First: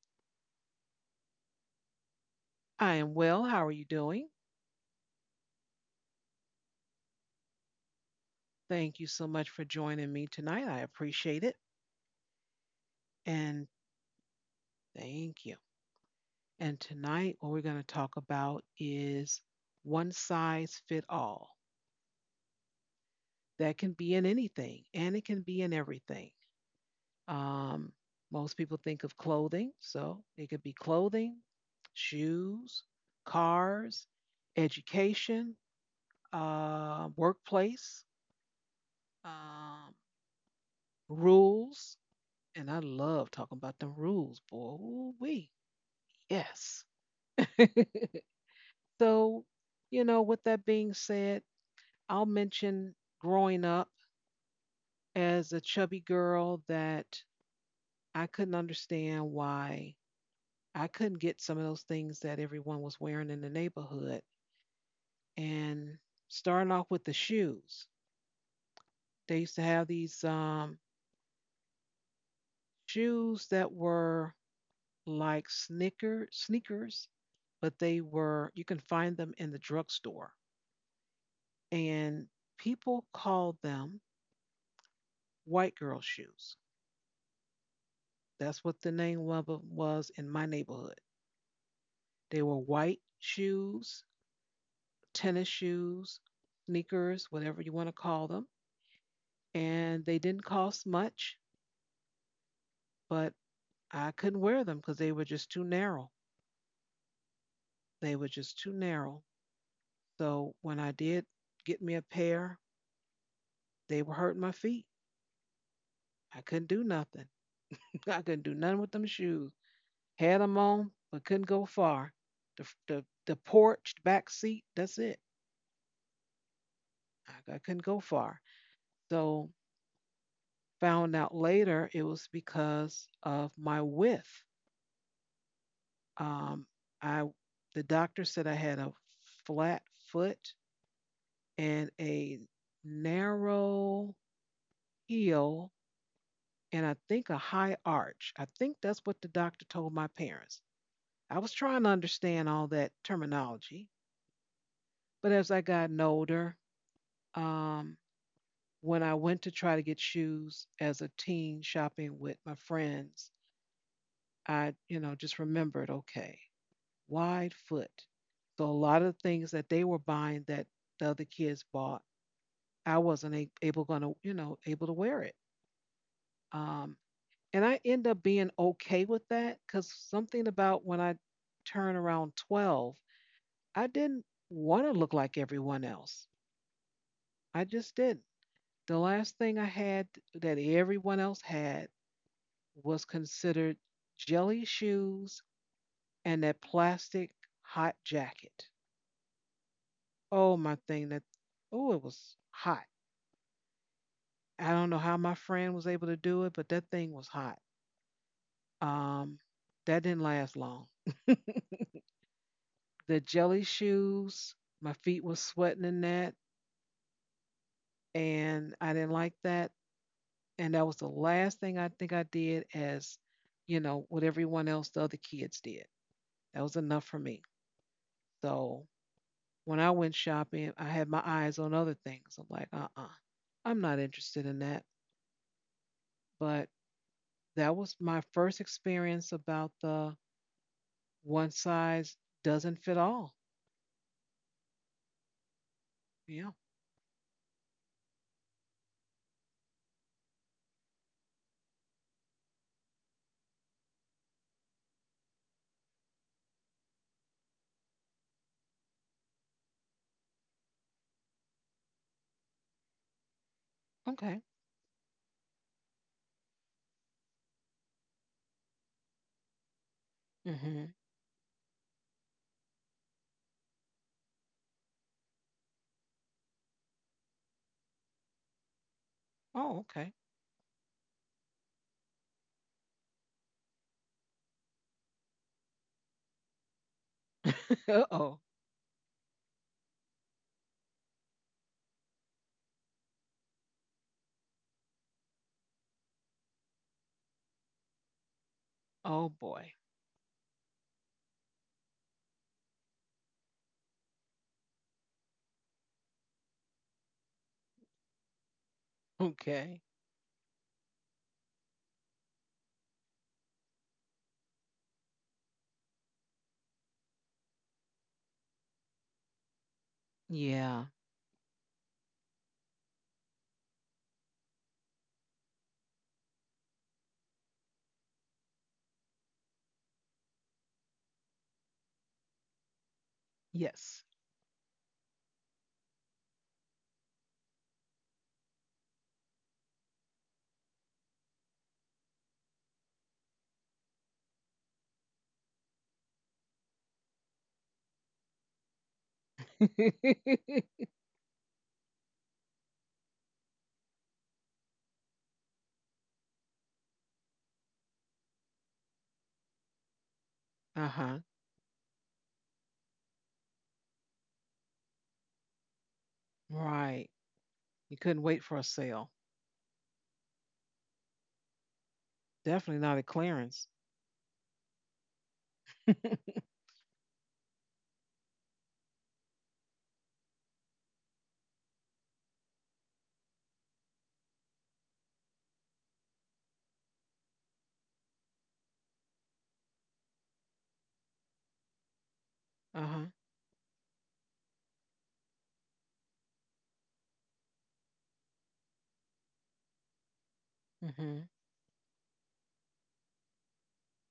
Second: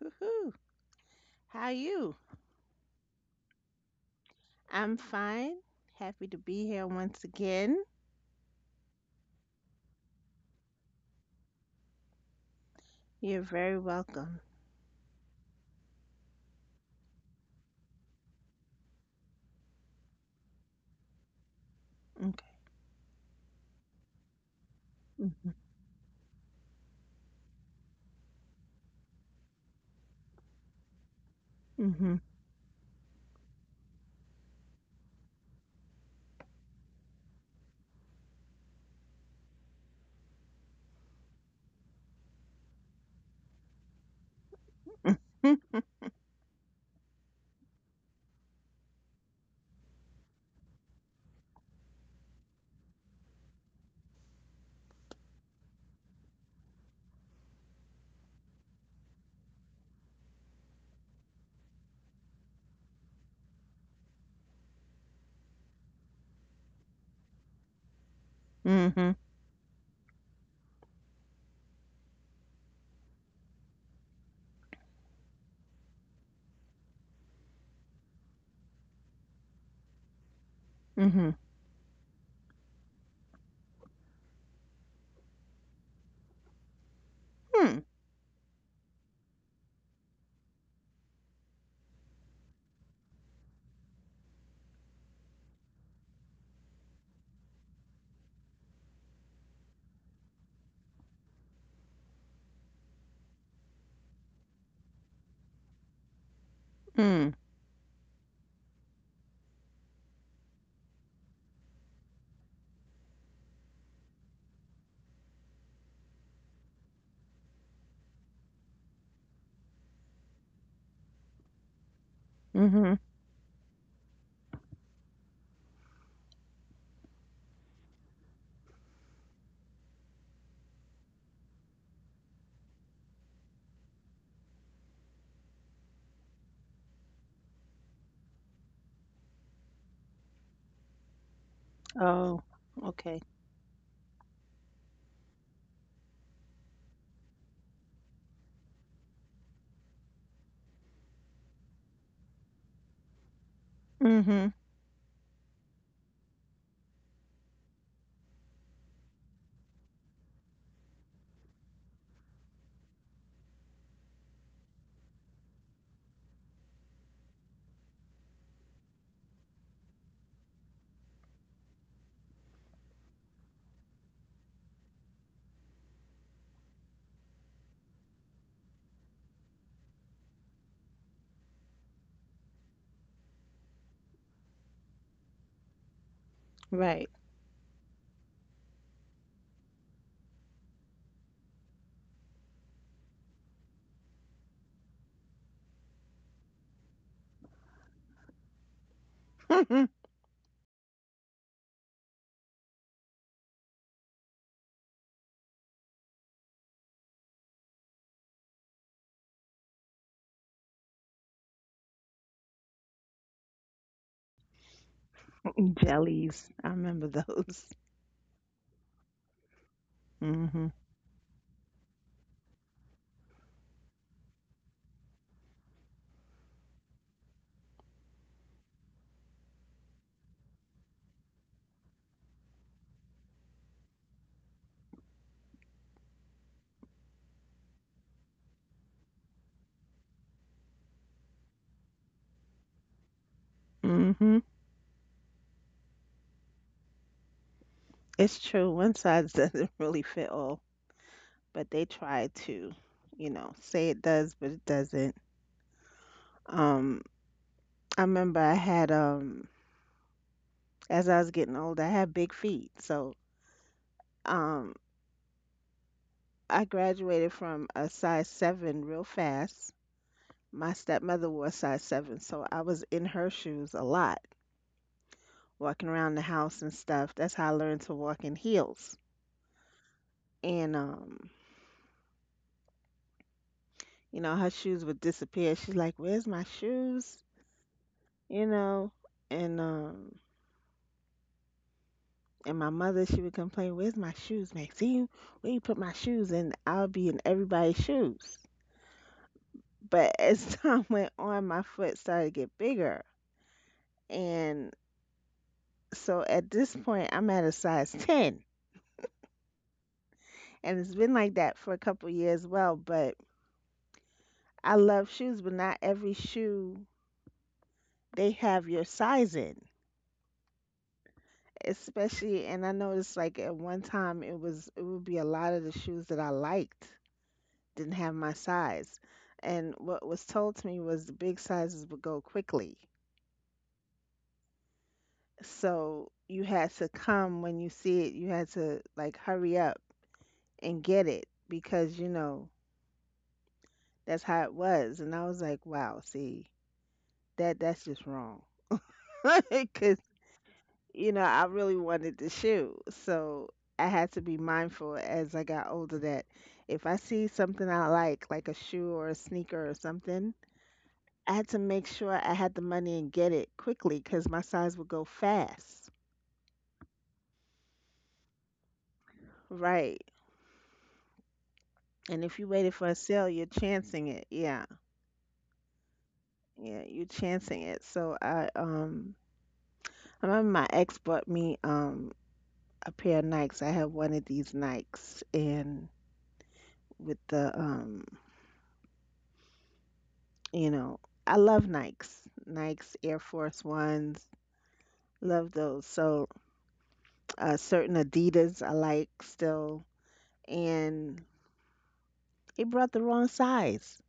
Woohoo. How are you? I am well. How are you doing? I'm fine. Happy to be here once again. Thank you so much for joining me tonight. I appreciate it. You're And very welcome. thank you. And tonight, what we're going to talk about is one size fit all. Okay. That can be in anything and it can Mm-hmm. be in everything. Um, most people think of clothing, so it could be clothing, Mm-hmm. shoes, cars, education, workplace, um, rules. And I love talking about them rules, boy. Ooh, wee. Yes. So, with that being said, I'll mention growing up as a chubby girl that I couldn't understand why I couldn't get some of those things that everyone was wearing in the neighborhood. And starting off with the shoes, Mm-hmm. they used to have these shoes that were like sneakers, but they were you can find them in the drugstore, Mm-hmm. and people called them white girl shoes. That's what the name of them was in my neighborhood. They were white shoes, tennis shoes, sneakers, whatever you want to call them, and they didn't cost much, but I couldn't wear them because they were just too narrow. Mm-hmm. They were just too narrow. So when I did get me a pair, they were hurting my feet. I couldn't do nothing. I couldn't do nothing with them shoes. Had them on, but couldn't go far. The, Mm-hmm. the, the porch, back seat, that's it. I couldn't go far. So found out later it was because of my width. Um, I The doctor said I had a flat foot and Oh, a okay. narrow heel, and I think a high arch. I think that's what the doctor told my parents. I was trying to understand all that terminology, Mm-hmm. but as I got older, um, when I went to try to get shoes as a teen shopping with my friends, I, just remembered, okay, wide foot. So a lot of things that they were buying that the other kids bought, I wasn't a- able going to, you know, able to wear it. Um, And I end up being okay with that because something about when I turn around 12, I didn't want to look like everyone else. Right. I just didn't. The last thing I had that everyone else had was considered jelly shoes and that plastic hot jacket. Oh, my thing that, oh, it was hot. I don't know how my friend was able to do it, but that thing was hot. Um, that didn't last long. The jelly shoes. My feet were sweating in that, Jellies. I remember those. and I didn't like that. Mm-hmm. And that was the last thing I think I did, as what everyone else, the other kids did. That was enough for me. So when I went shopping, I had my eyes on other things. I'm like, I am not interested in that. But that was my first experience about the one size doesn't fit all. Mm-hmm. Yeah. It's true. One size doesn't really fit all, but they try to, say it does, but it doesn't. Um, I remember I had as I was getting older, I had big feet. So Okay. um, I graduated from a size 7 real fast. My Hmm. stepmother wore a size 7, so I was in her shoes a lot, walking around the house and stuff. That's how I learned to walk in heels. Oh, okay. And her shoes would disappear. She's like, "Where's my shoes?" Oh. You know, and um, and my mother, she would complain, "Where's my shoes, Maxine? Where you put my shoes?" And I'll be in everybody's shoes. Oh boy. But as time went on, my foot started to get bigger. And so at this point, I'm at a size 10. Okay. And it's been like that for a couple years well, but I love shoes, but not every shoe they have your size in. Yeah. Especially, and I noticed like at one time it would be a lot of the shoes that I liked didn't have my size. And what was told to me was the big sizes would go quickly. Yes. So you had to come when you see it, you had to like hurry up and get it because that's how it was. And I was like, wow, see, that's just wrong. Because I really wanted the shoe, so I had to be mindful as I got older that if I see something I like a shoe or a sneaker or something, Uh-huh. I had to make sure I had the money and get it quickly because my size would go fast. Right. You couldn't wait for a sale. Right. And if you waited Definitely for a not a sale, you're clearance. chancing it. Yeah. Yeah, you're chancing it. So I remember my ex bought me a pair of Nikes. I have one of these Nikes and with the you know, I love Nikes. Nikes Uh-huh. Air Force Ones. Love those. So certain Adidas I like still, and Mm-hmm. it brought the wrong size.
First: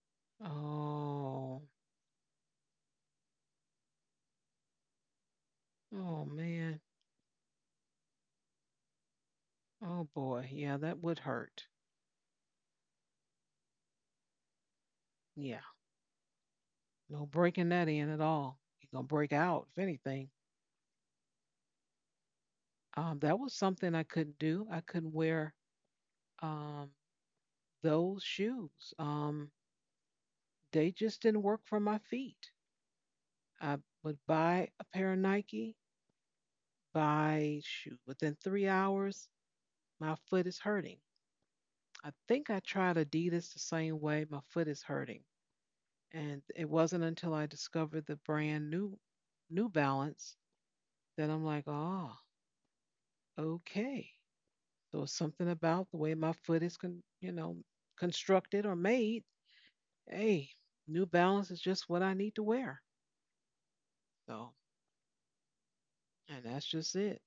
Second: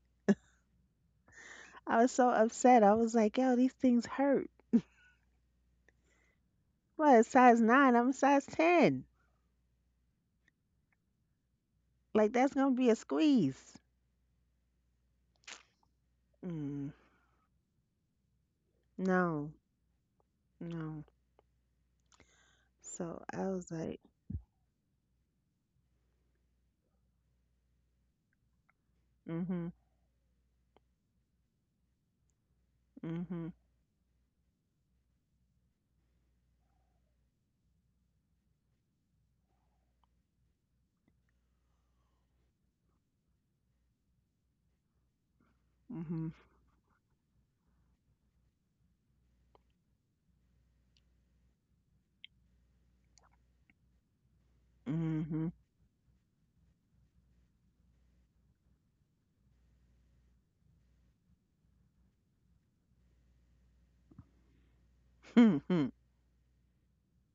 Oh. I was so upset. I was like, yo, these things hurt. Oh man. What, it's size 9, I'm a size 10. Oh boy. Yeah, that would hurt. Like, that's gonna be a squeeze. Yeah. Mm, No breaking that in at all. You're gonna break no, out, if anything. no. So That I was was something like, I couldn't do. I couldn't wear um those shoes. Um, mm-hmm, they just didn't work for my feet. mm-hmm. I would buy a pair of Nike, by shoot, within 3 hours my foot is hurting. I think I tried Adidas the same way, my foot is hurting. Mhm. And it wasn't until I discovered the brand new New Balance that I'm like, ah, okay. So it's something Mhm. about the way my foot is constructed or made. Hey, New Balance is just what I need to wear. So, Mhm. and that's just it.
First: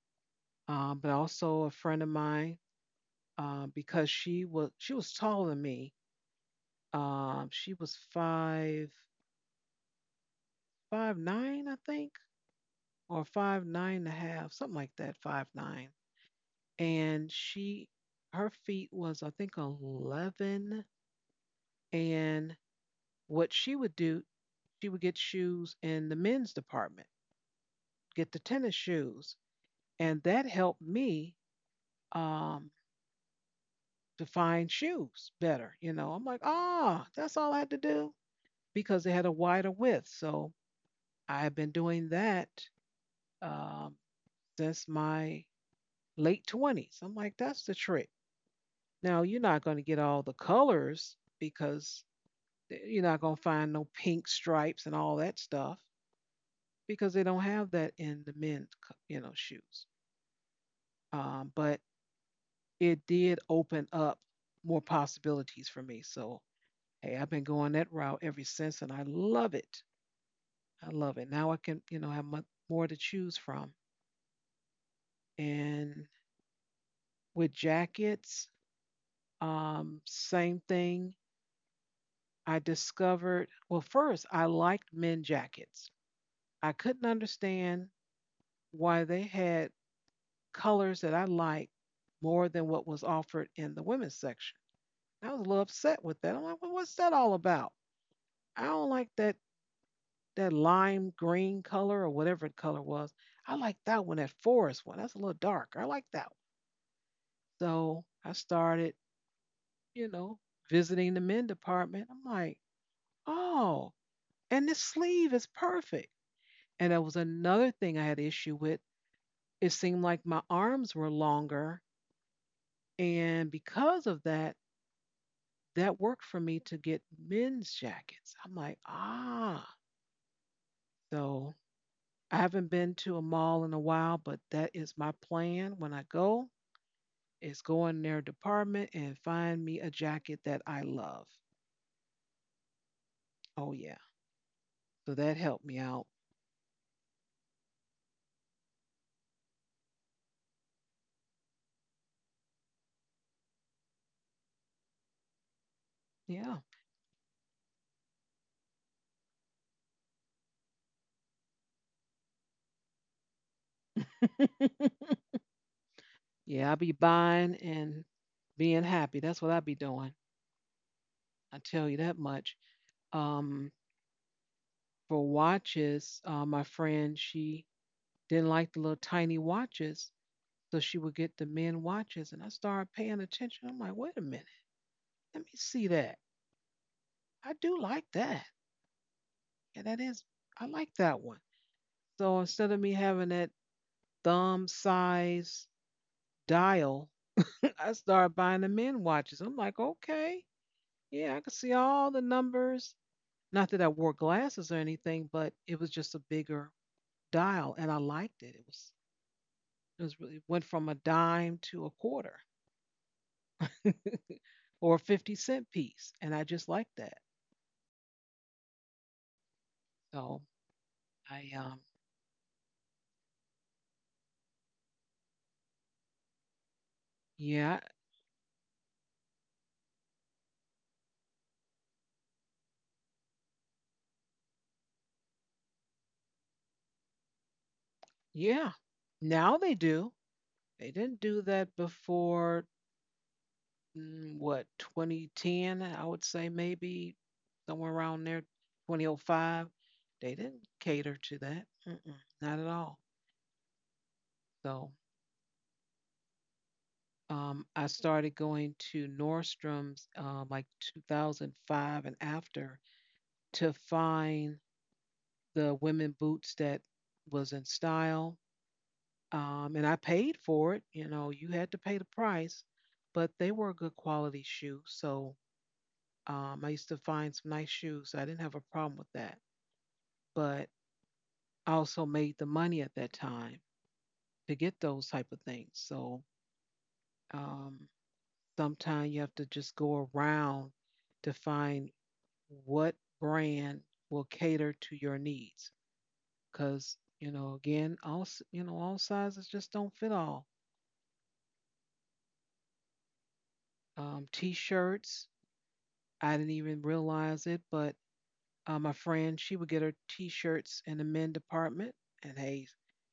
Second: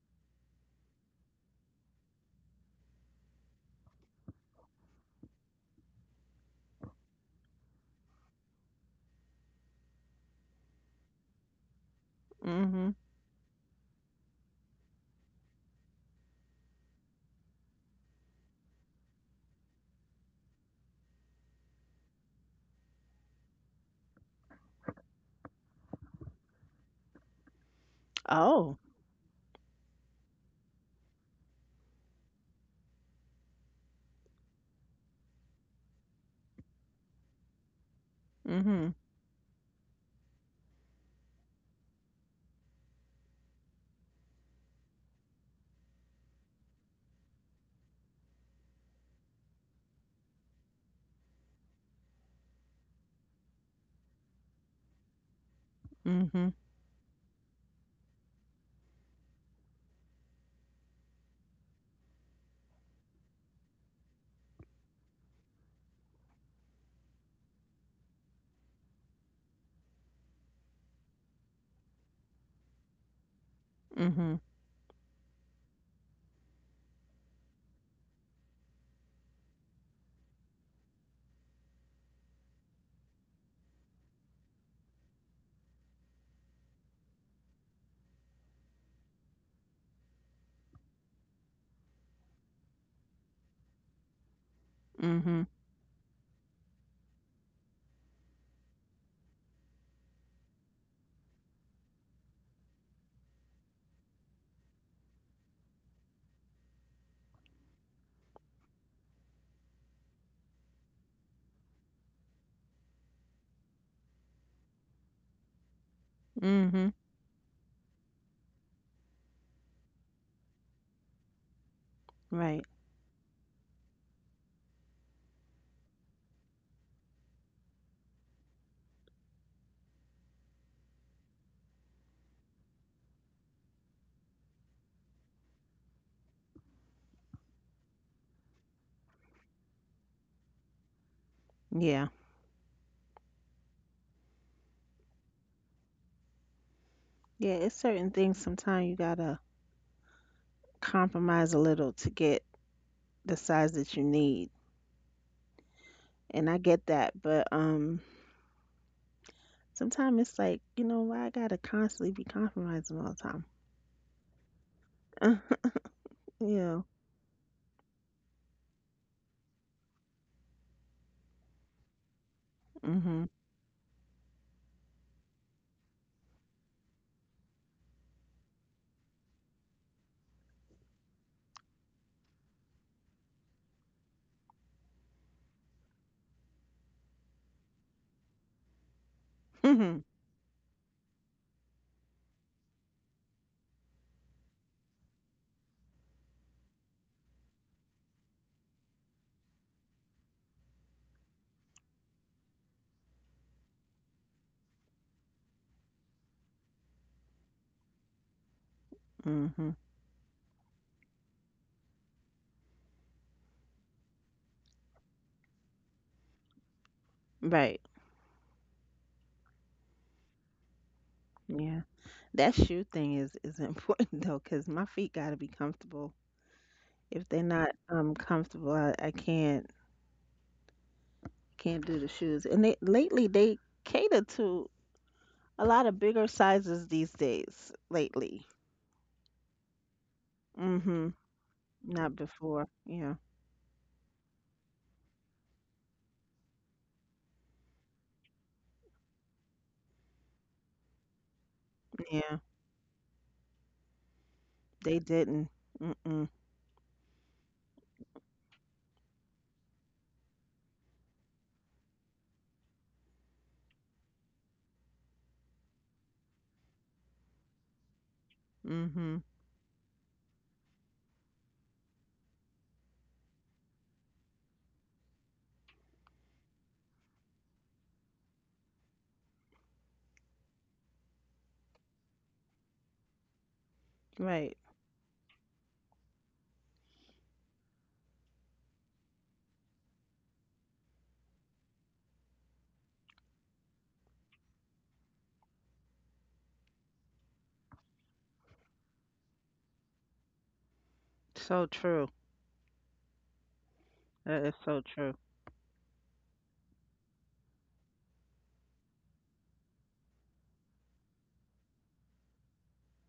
But also a friend of mine, because she was taller than me. She was five, five nine, I think, Mhm. or 5'9" and a half, something like that, 5'9". And she her feet was I think 11. And what she would do, she would get shoes in the men's department, get the tennis Oh. shoes. And that helped me um to find shoes better. You know, I'm like, ah, that's all I had to do Mhm. because they had a wider width. So I've been doing that um, since my late 20s. I'm like, that's the trick. Now, you're not going to get all the colors because you're not going to find no pink stripes and all that stuff Mhm. because they don't have that in the men's, shoes. But it did open up more possibilities for me. So, hey, I've been going that route ever since and I love it. I love it. Now I can, have much more to choose from. Mhm. And with jackets, same thing I discovered. Well, first, I liked men jackets. I couldn't understand why they had colors that I liked more than what was offered in the women's section. I was a Mhm. little upset with that. I'm like, well, what's that all about? I don't like that lime green color or whatever the color was. I like that one, that forest one. That's a little dark. I like that one. So I started, you know, visiting the men department. I'm like, oh, and this sleeve is perfect. And Mhm. that was another thing I had issue with. It seemed like my arms were longer. Right. And because of that, that worked for me to get men's jackets. I'm like, ah, so I haven't been to a mall in a while, but that is my plan when I go is go in their department and find me a jacket that I love. Yeah. Oh yeah. So that helped me out. Yeah, it's certain things sometimes you gotta compromise a little to get the size that you need. Yeah. And I get that, but sometimes it's like, why I gotta constantly be compromising all the time. You Yeah, I'll be know. buying and being happy. That's what I'll be doing. I tell you that much. Mhm. Um, for watches, my friend, she didn't like the little tiny watches. So she would get the men watches. And I started paying attention. I'm like, wait a minute, let me see that. I do like that. Yeah, that Mhm. is, I like that one. So instead of me having that thumb size dial, I started buying the men watches. I'm like, okay, yeah, I can see all the numbers. Not that I wore glasses or anything, but it was just a bigger dial and I liked it. It was, Mhm. it was really, went from a dime to a quarter or a 50-cent piece. And I just liked that. Right. So I, Yeah. That shoe thing is important though, 'cause my feet gotta be comfortable. If they're not yeah, comfortable, I can't do the shoes. And they lately they cater to a lot of bigger sizes these days lately. yeah. Now they do. They Mhm. didn't do that Not before, before. Yeah. mm, what, 2010, I would say maybe somewhere around there, 2005. They didn't cater to that. Mm-mm, Yeah, not at all. So they didn't. Mm. I started going to Nordstrom's like 2005 and after to find the women boots that was in style. Mhm. And I paid for it. You know, you had to pay the price, but they were good quality shoes. So I used to find some nice shoes. So I didn't have a problem with that. But I also made the money at that time to Right. get those type of things. So um, sometimes you have to just go around to find what brand will cater to your needs. Because you know, again, all you know, all sizes just don't fit all. So true. That is so true. T-shirts. I didn't even realize it, but my friend, she would get her t-shirts in the men department, and hey,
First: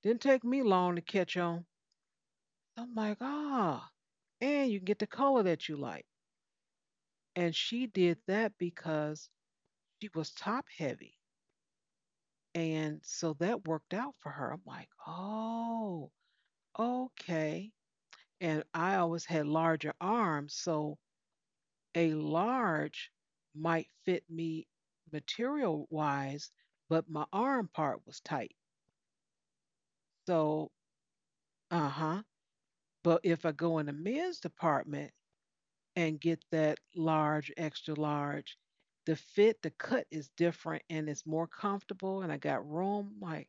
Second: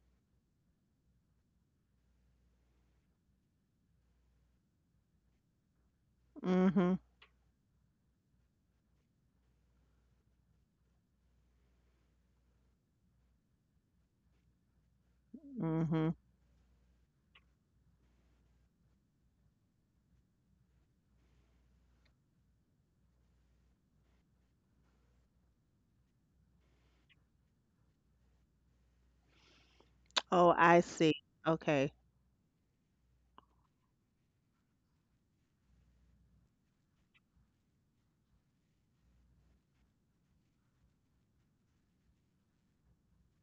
didn't take me long to catch on. I'm like, ah, and you can get the color that you like. Mhm. And she did that because she was top heavy, and so that worked out for her. I'm like, oh, Mhm. okay. And I always had larger arms, so a large might fit me material wise, but my arm part was tight. Oh, So, I see. uh Okay. huh. But if I go in the men's department and get that large, extra large, the fit, the cut is different and it's more comfortable and I got room. Like,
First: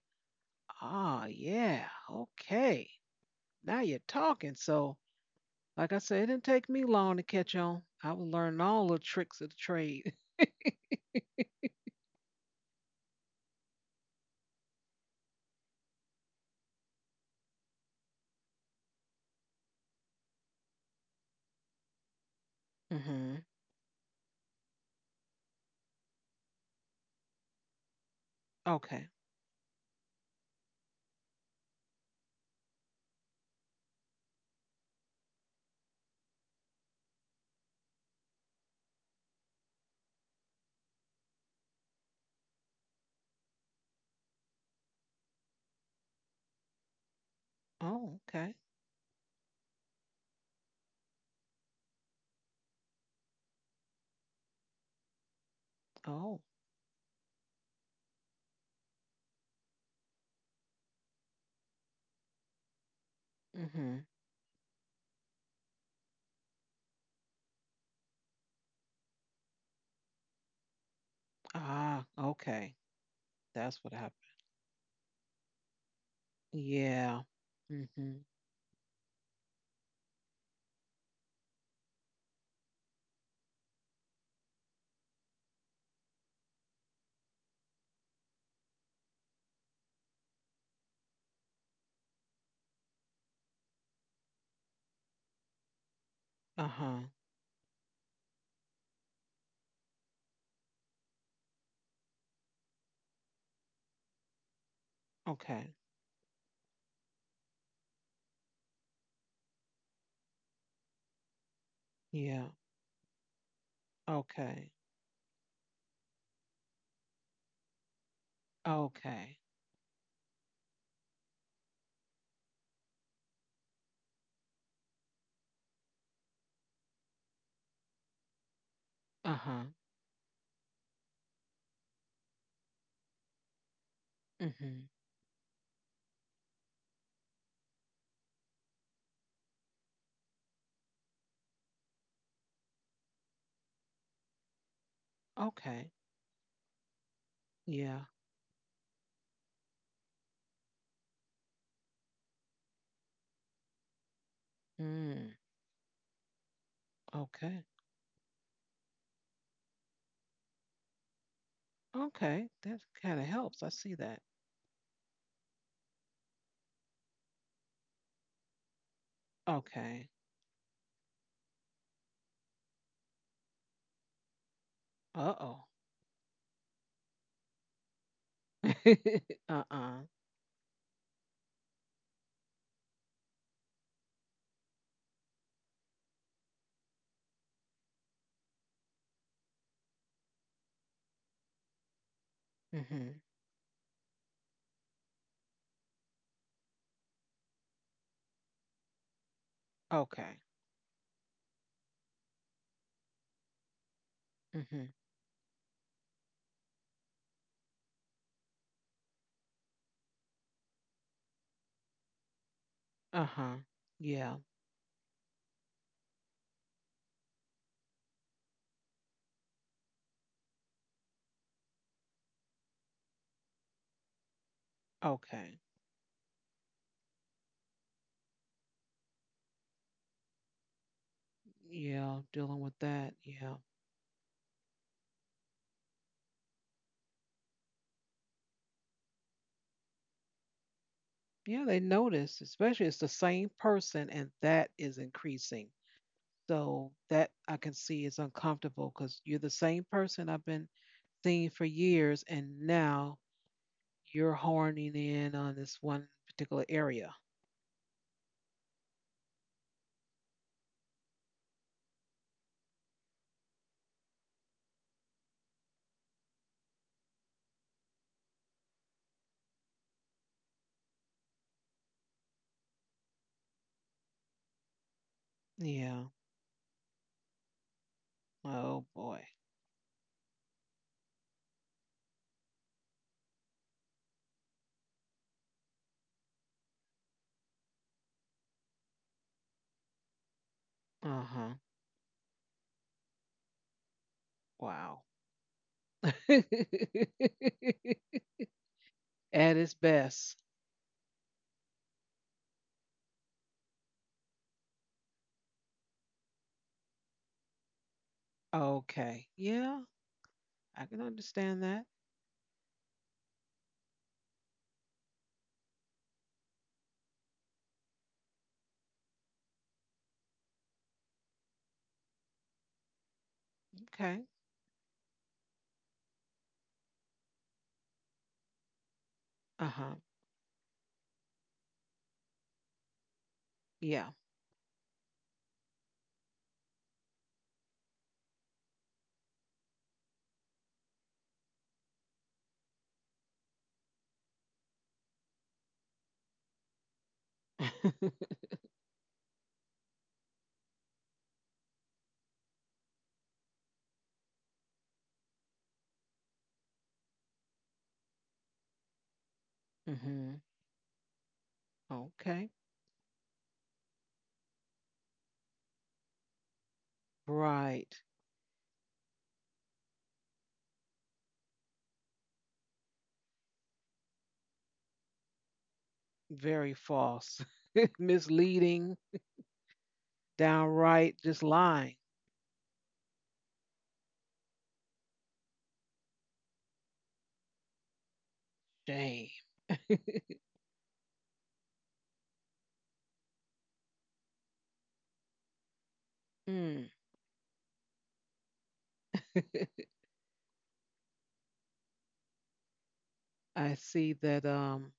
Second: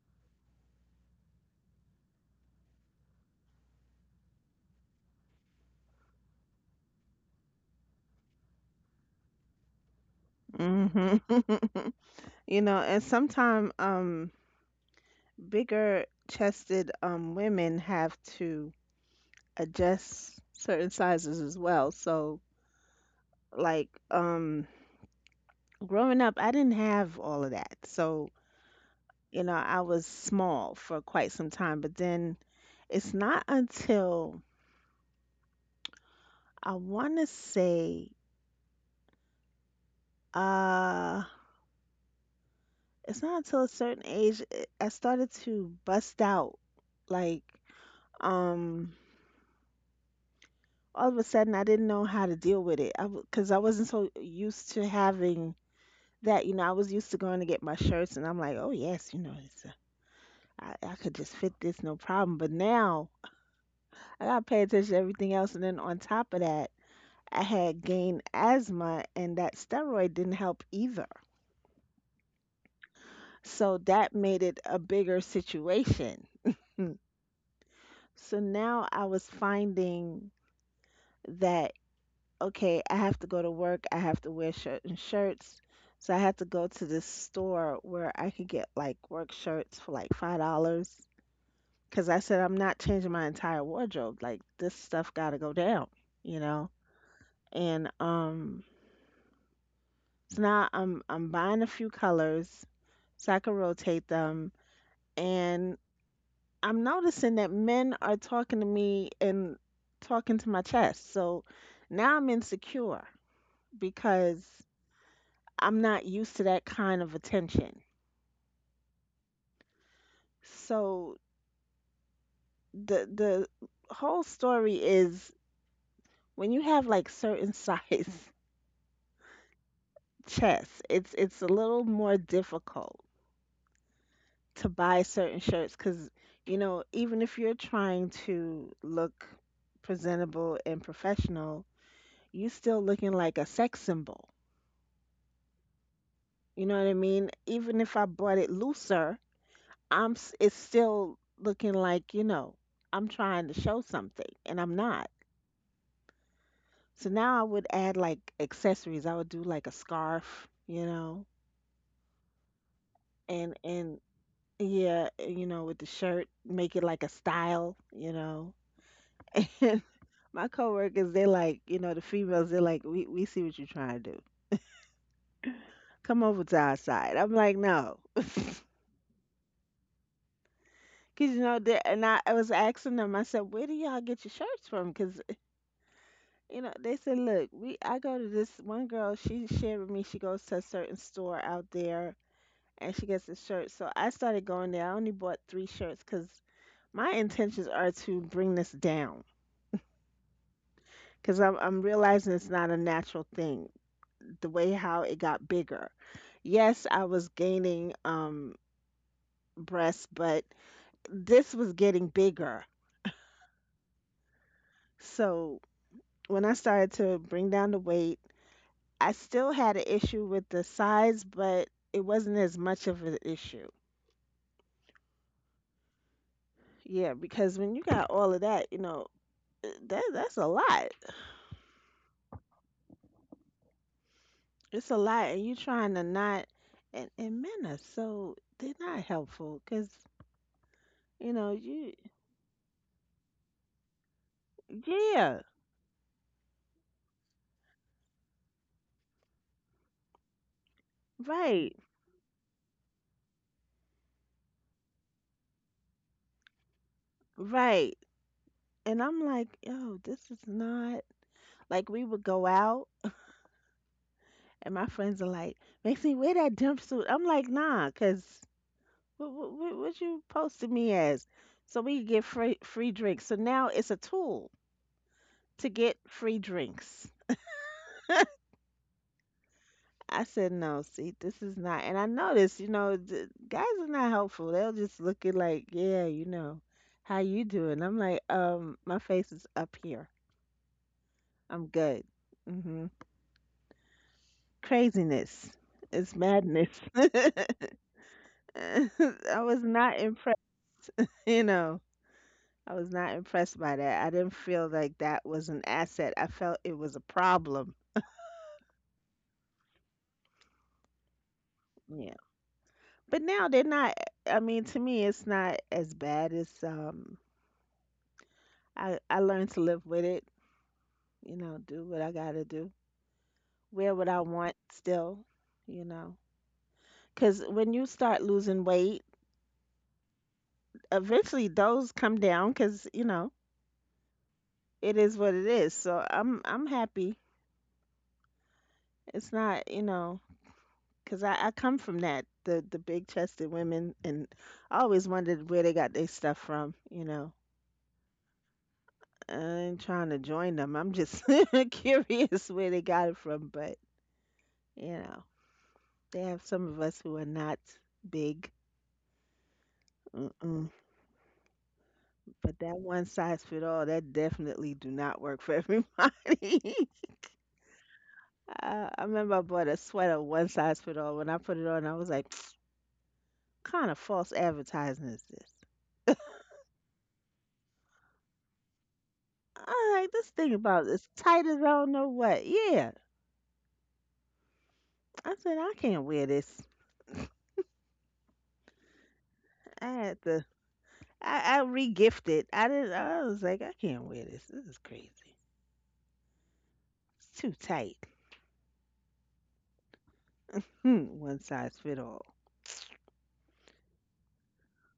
ah, yeah, okay. Now you're talking. So, like I said, it didn't take me long to catch on. I was learning all the tricks of the trade. Mhm. And sometimes bigger chested women have to adjust certain sizes as well. So Hmm. like growing up, I didn't have all of that. So, Okay. I was small for quite some time, but then it's not until I want to say uh it's not until a certain age, eh, I started to bust out like Oh, okay. um all of a sudden. I didn't know how to deal with it. I because I wasn't so used to having Oh. that, I was used to going to get my shirts, and I'm like, oh yes, I could just fit this no problem. But now Mm-hmm. I gotta pay attention to everything else. And then on top of that, I had gained asthma, and that steroid didn't help either. Ah, okay. So That's what that happened. made it a bigger situation. Hmm. Yeah. Mm-hmm. So now I was finding that, okay, I have to go to work, I have to wear shirt and shirts. So I had to go to this store where I could get like work shirts for like $5, because I said I'm not changing my entire wardrobe. Like this stuff got to go down, you know. Uh-huh. And so now I'm buying a few colors so I can rotate them. Okay. And I'm noticing that men are talking to me and talking to my chest. So now I'm Yeah. insecure because Okay. I'm not used to that kind of attention. Okay. So the whole story is, when you have like certain size Uh-huh. chess. It's a little more difficult to Mm-hmm. buy certain shirts because even if you're trying to look presentable and professional, you still looking like a sex symbol. Okay. You know what I mean? Even if Yeah. I bought it looser, it's still looking like I'm trying to show something and I'm not. Mm. So now I Okay. would add like accessories. I would do like a scarf, Okay. That kind of and helps. I see and that. yeah, with the shirt, make it like a style. And Okay. my coworkers, they're like, the females, they're like, we see what you're trying to do. Uh-oh. Come over to our side. I'm like, no. Uh-uh. Because, and I was asking them. I said, where do y'all get your shirts from? Because, they said, look, we I go to this one girl, she shared with me, she goes to a certain store out there, and she Mm-hmm. gets a shirt. So I started going there. I only bought three shirts because my intentions are to bring this down. Okay. Because I'm realizing it's not a natural thing, the way Mm-hmm. how it got bigger. Yes, I was gaining breasts, but this was getting bigger. Uh-huh. Yeah. So when I started to bring down the weight, I still had an issue with the size, but it wasn't as much of an issue. Okay. Yeah, because when you got all of that, that's a lot. Yeah. Dealing with that. Yeah. It's a lot, and you trying to not. And, men are so they're not helpful because Yeah, they you. notice, especially it's the same person, and that is Yeah. increasing. So that I can see is uncomfortable because you're the same person I've been seeing for Right, years, and now you're horning in on this one particular area. right. And I'm like, yo, this is not. Like, we would go out, and my friends are like, Maxine, wear that jumpsuit. I'm like, nah. Cause what, you posted me as? So we could get free drinks. So now it's a tool to get Yeah. free drinks. Oh boy. I said, no, see, this is not. And I noticed, guys are not helpful. They'll just look at like, yeah, how you doing? I'm like, my face is up here. Uh huh. I'm good. Mm-hmm. Wow. Craziness. It's madness. I At was its not impressed, best. you know. I was not impressed by that. I didn't feel like that was an asset. I felt it was a problem. Okay. Yeah, I can understand that. Yeah. But now they're not I mean, to me it's not as bad as I learned to live with it, do what I got to do. Wear what I Okay. want still, you know. 'Cause when you start losing weight, Uh huh. eventually those come down 'cause, Yeah. it is what it is. So I'm happy. It's not, because I come from that, the big chested women, and I always wondered where they got their stuff from. I ain't trying to join them. I'm just curious where they got it from, but you know, they have some of us who are not big. hmm Mm-mm. Okay. But that one size fit all, that definitely do not work for everybody. Right. I remember I bought a sweater one size fit all. When I put it on, I was like, "What kind of false advertising is this? Very false. Misleading, Alright, this thing about as downright just tight as I don't lying. know what. Yeah. I said, I can't wear this. Shame. I had to I re-gifted. I was like, I can't wear this. This is crazy. Mm. It's too tight. Hmm. One size fit all. I see that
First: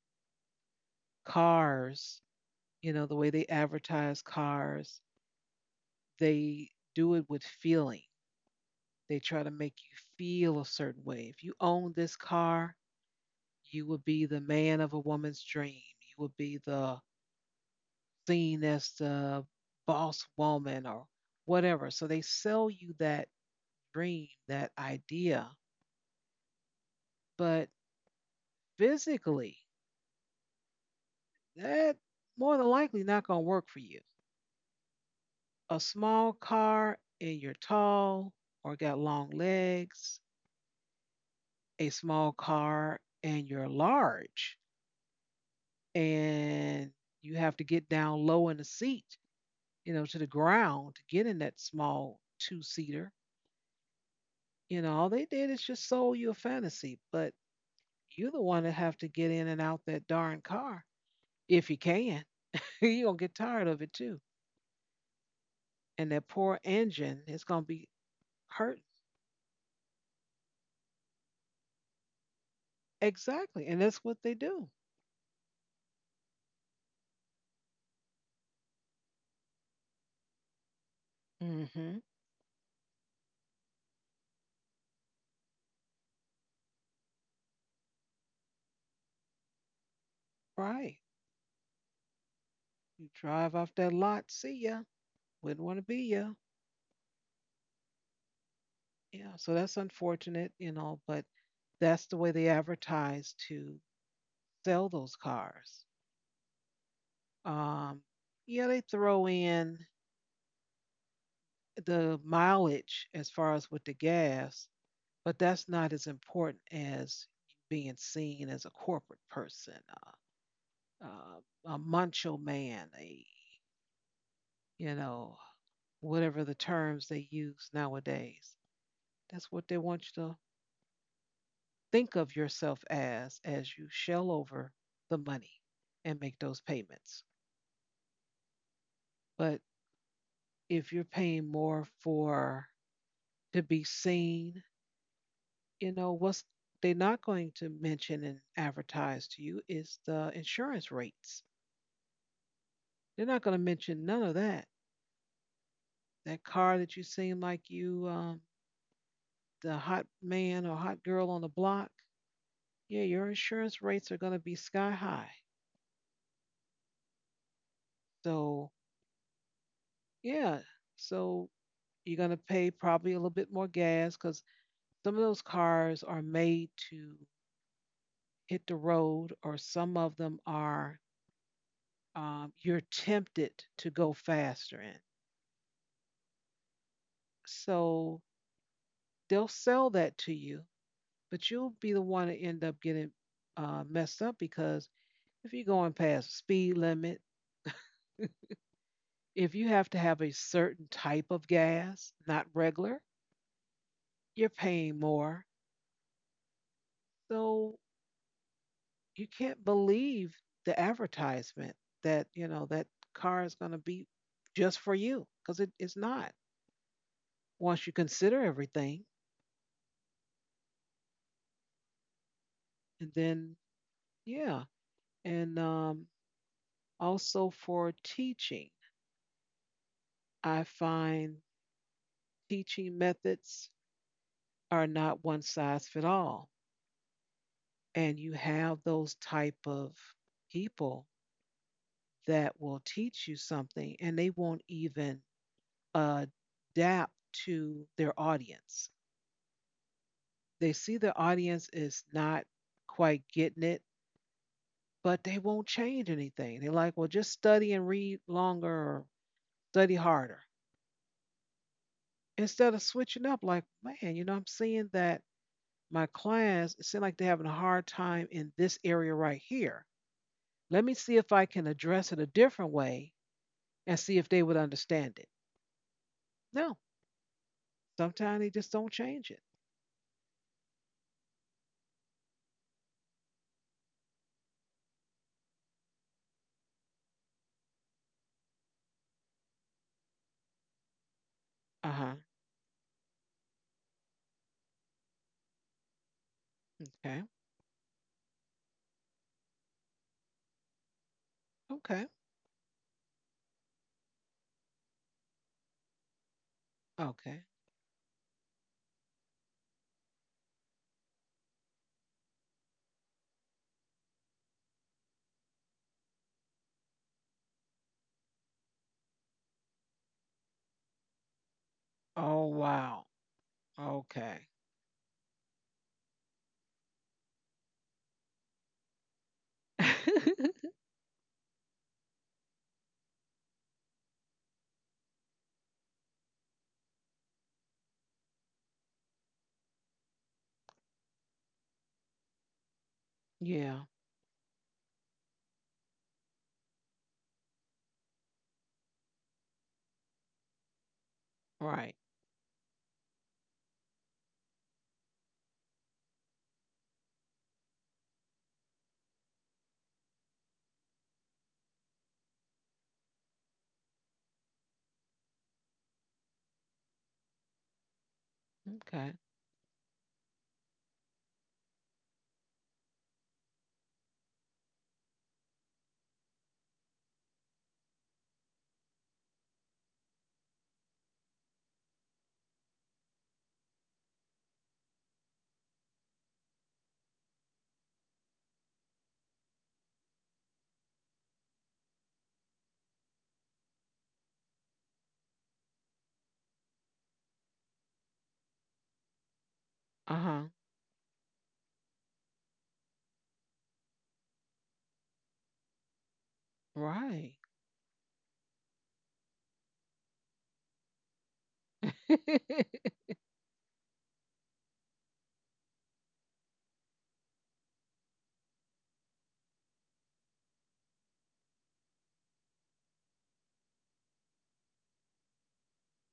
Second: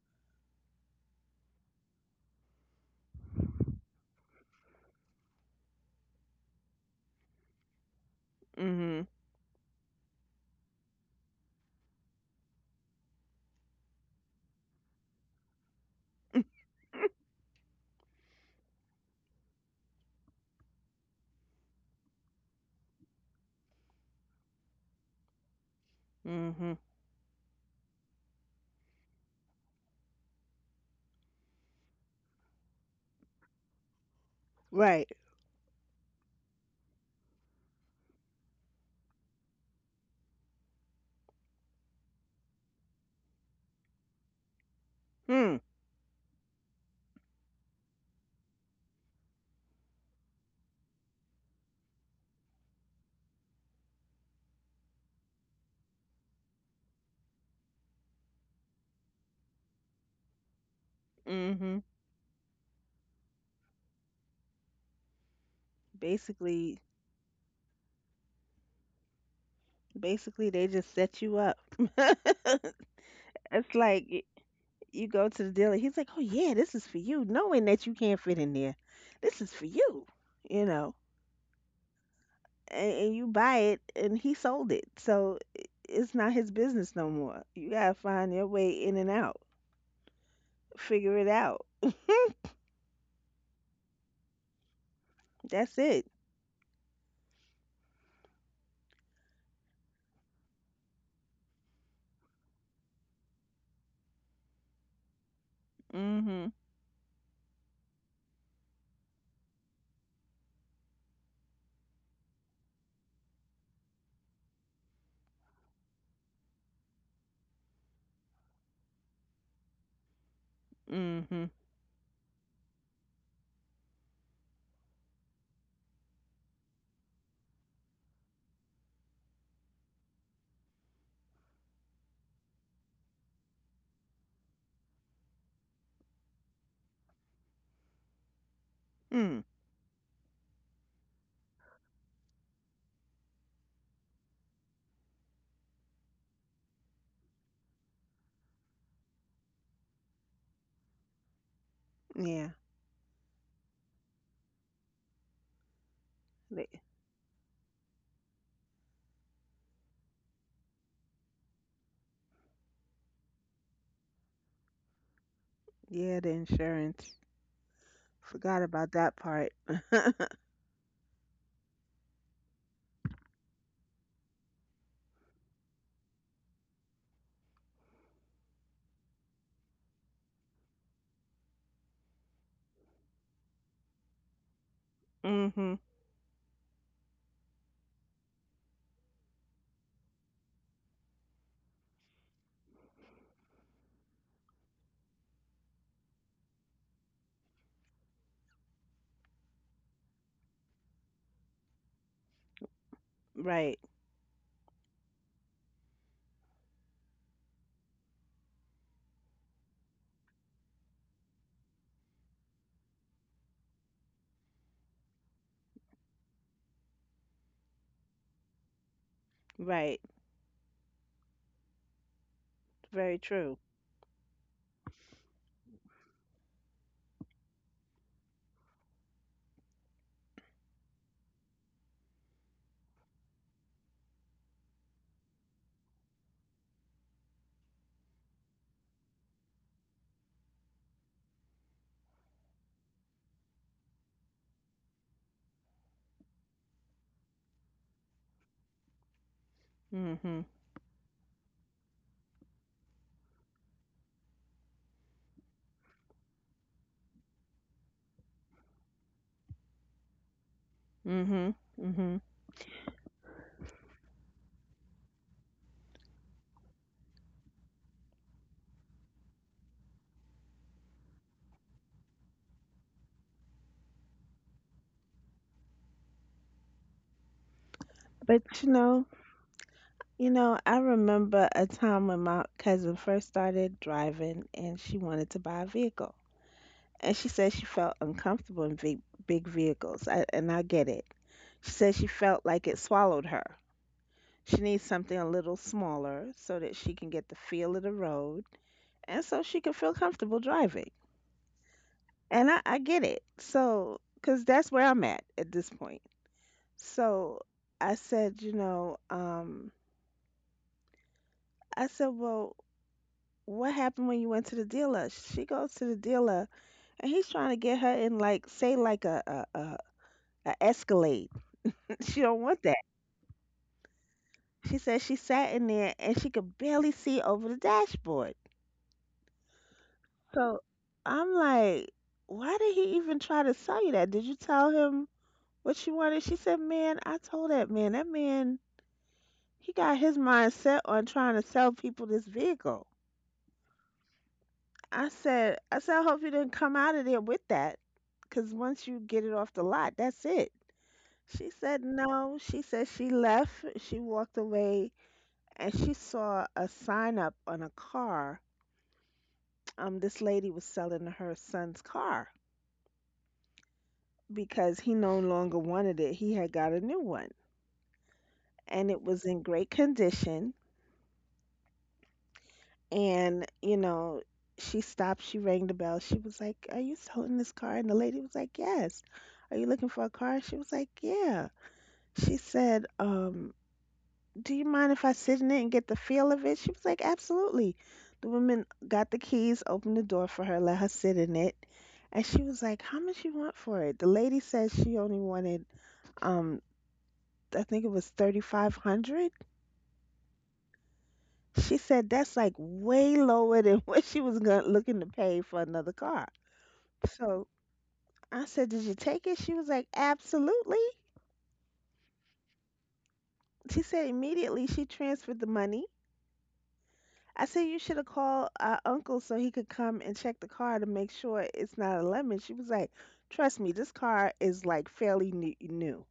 cars, you know, the way they advertise cars, they do it with feeling. Mm-hmm. They try to make you feel a certain way. If you own this car, you would be the man of a woman's dream. You would be the seen as the boss woman or whatever. So they sell you that dream, that idea. Mm-hmm. But physically, that more than likely not going to work for you. Right. A small car and you're tall or got long legs, a small car and you're large Hmm. and you have to get down low in the seat, you know, to the ground to get in that small two seater. You know, all they did is just sold you a fantasy, but you're the one that have to get in and out that darn car if Mm-hmm. you can. You're gonna get tired of it too. And that poor Basically engine is going to be hurt. basically, they just set you up. It's Exactly. And like that's what they do. you go to the dealer, he's like, "Oh yeah, this is for you," knowing that you can't fit in there. This is for you. You know. Mm-hmm. And you buy it and he sold it, so it's not his business no more. You gotta find your way in and out, Right. figure it out. You drive off that lot, see ya. Wouldn't That's want to it. be ya. Yeah. So that's unfortunate, you know, but that's the way they advertise to sell those cars. Mhm. Um, yeah, they throw in the mileage as far as with the gas, but that's not as important as being seen as a corporate person, Mhm. a macho man, a you know, whatever the terms they use nowadays. That's what they want you to think of yourself as you shell over the money and make those payments. Mm. But if you're paying more for to be seen, you know, what's they're not going to mention and advertise to you is the insurance rates. Yeah, They're not going to mention none of that. That the, car that you seem like you, the hot man or hot girl on the block, yeah, your insurance rates are going to be sky high. yeah the insurance, forgot So, about that part. yeah, so you're going to pay probably a little bit more gas because some of those cars are made to hit the road, or some of them are, you're tempted to go faster in. Mhm. So they'll sell that to you, but you'll be the one to end up getting messed up because if you're going past the speed limit, if you have to have a certain type of gas, not regular, Right. you're paying more. So you can't believe the advertisement that, you know, that car is going to be just for you because it's not. Once you consider everything, Right. and Very then, true. yeah. And also for teaching, I find teaching methods are not one size fit all. And you have those type of people that will teach you something and they won't even adapt to their audience. Mhm. They see the audience is not quite getting it, but they won't change anything. They're like, well, just study and read longer or study harder. Mhm. Mhm. Instead of switching up, like, man, you know, I'm seeing that my clients it seem like they're having a hard time in this area right here. Let me see if I can address it a different way and see if they would understand it. No, sometimes But they you just don't know change it. you know I remember a time when my cousin first started driving and she wanted to buy a vehicle. And she said she felt uncomfortable in big, big vehicles. And I get it. She Uh said she huh. felt like it swallowed her. She needs something a little smaller so that she can Okay. get the feel of the road and so she can feel comfortable driving. Okay. And I get it. So, because that's where I'm at this point. So Okay. I said, I said, well, what happened when you went to the dealer? She goes to the dealer and he's trying to get her in, like, say like a, a, a Escalade. She don't Oh, want. wow. Okay. She said she sat in there and she could barely see over the dashboard. So I'm like, why did he even try to sell you that? Did you tell him what you wanted? She said, man, I told that man, he got his mind set on trying to sell people this vehicle. Yeah. I hope you didn't come out of there with that. Because once you get it off the lot, that's it. She said Right. no. She said she left. She walked away and she saw a sign up on a car, this lady was selling her son's car because he no longer wanted it. He had got a new one and it Okay. was in great condition. And she stopped, she rang the bell. She was like, "Are you selling this car?" And the lady was like, "Yes. Are you looking for a car?" She was like, "Yeah." She said, do you mind if I sit in it and get the feel of it? She was like, absolutely. The woman got the keys, opened the door for her, let her sit in it. And she was like, how much you want for it? The lady said she only wanted, um, I think it was 3,500. Uh huh. She said that's like way lower than what she was going looking to pay for another car. Right. So I said, did you take it? She was like, absolutely. She said immediately she transferred the money. I said you should have called, uncle, so he could come and check the car to make sure it's not a lemon. She was like, "Trust me, this car is like fairly new, new."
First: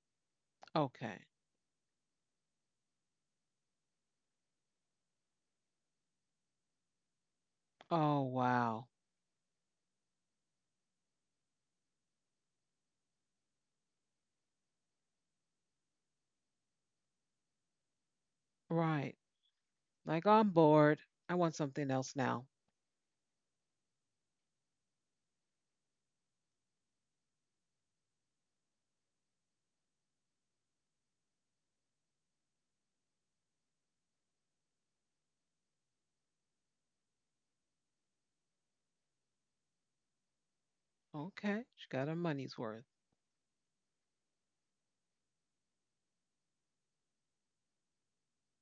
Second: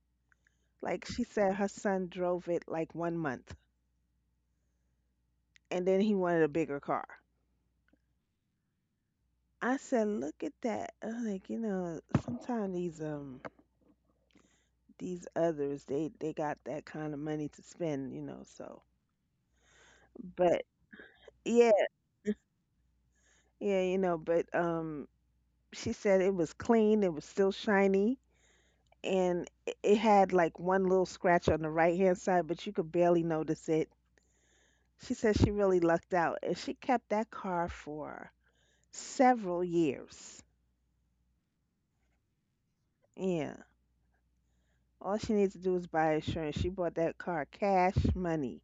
Like she Okay. said, her son drove it like 1 month, and then he wanted a bigger car. Oh, wow. I said, "Look at that!" I'm like, you know, sometimes these others, they got that kind of money to spend, you know. So, Right. Like, I'm but bored. I want yeah, something else now. yeah, but she said it was clean. It was still shiny, and it had like one little scratch on the right hand side, but you could barely notice it. She said she really lucked out, and she kept that car for several years. Okay. She got her money's worth. Yeah, all she needs to do is buy insurance. She bought that car cash money.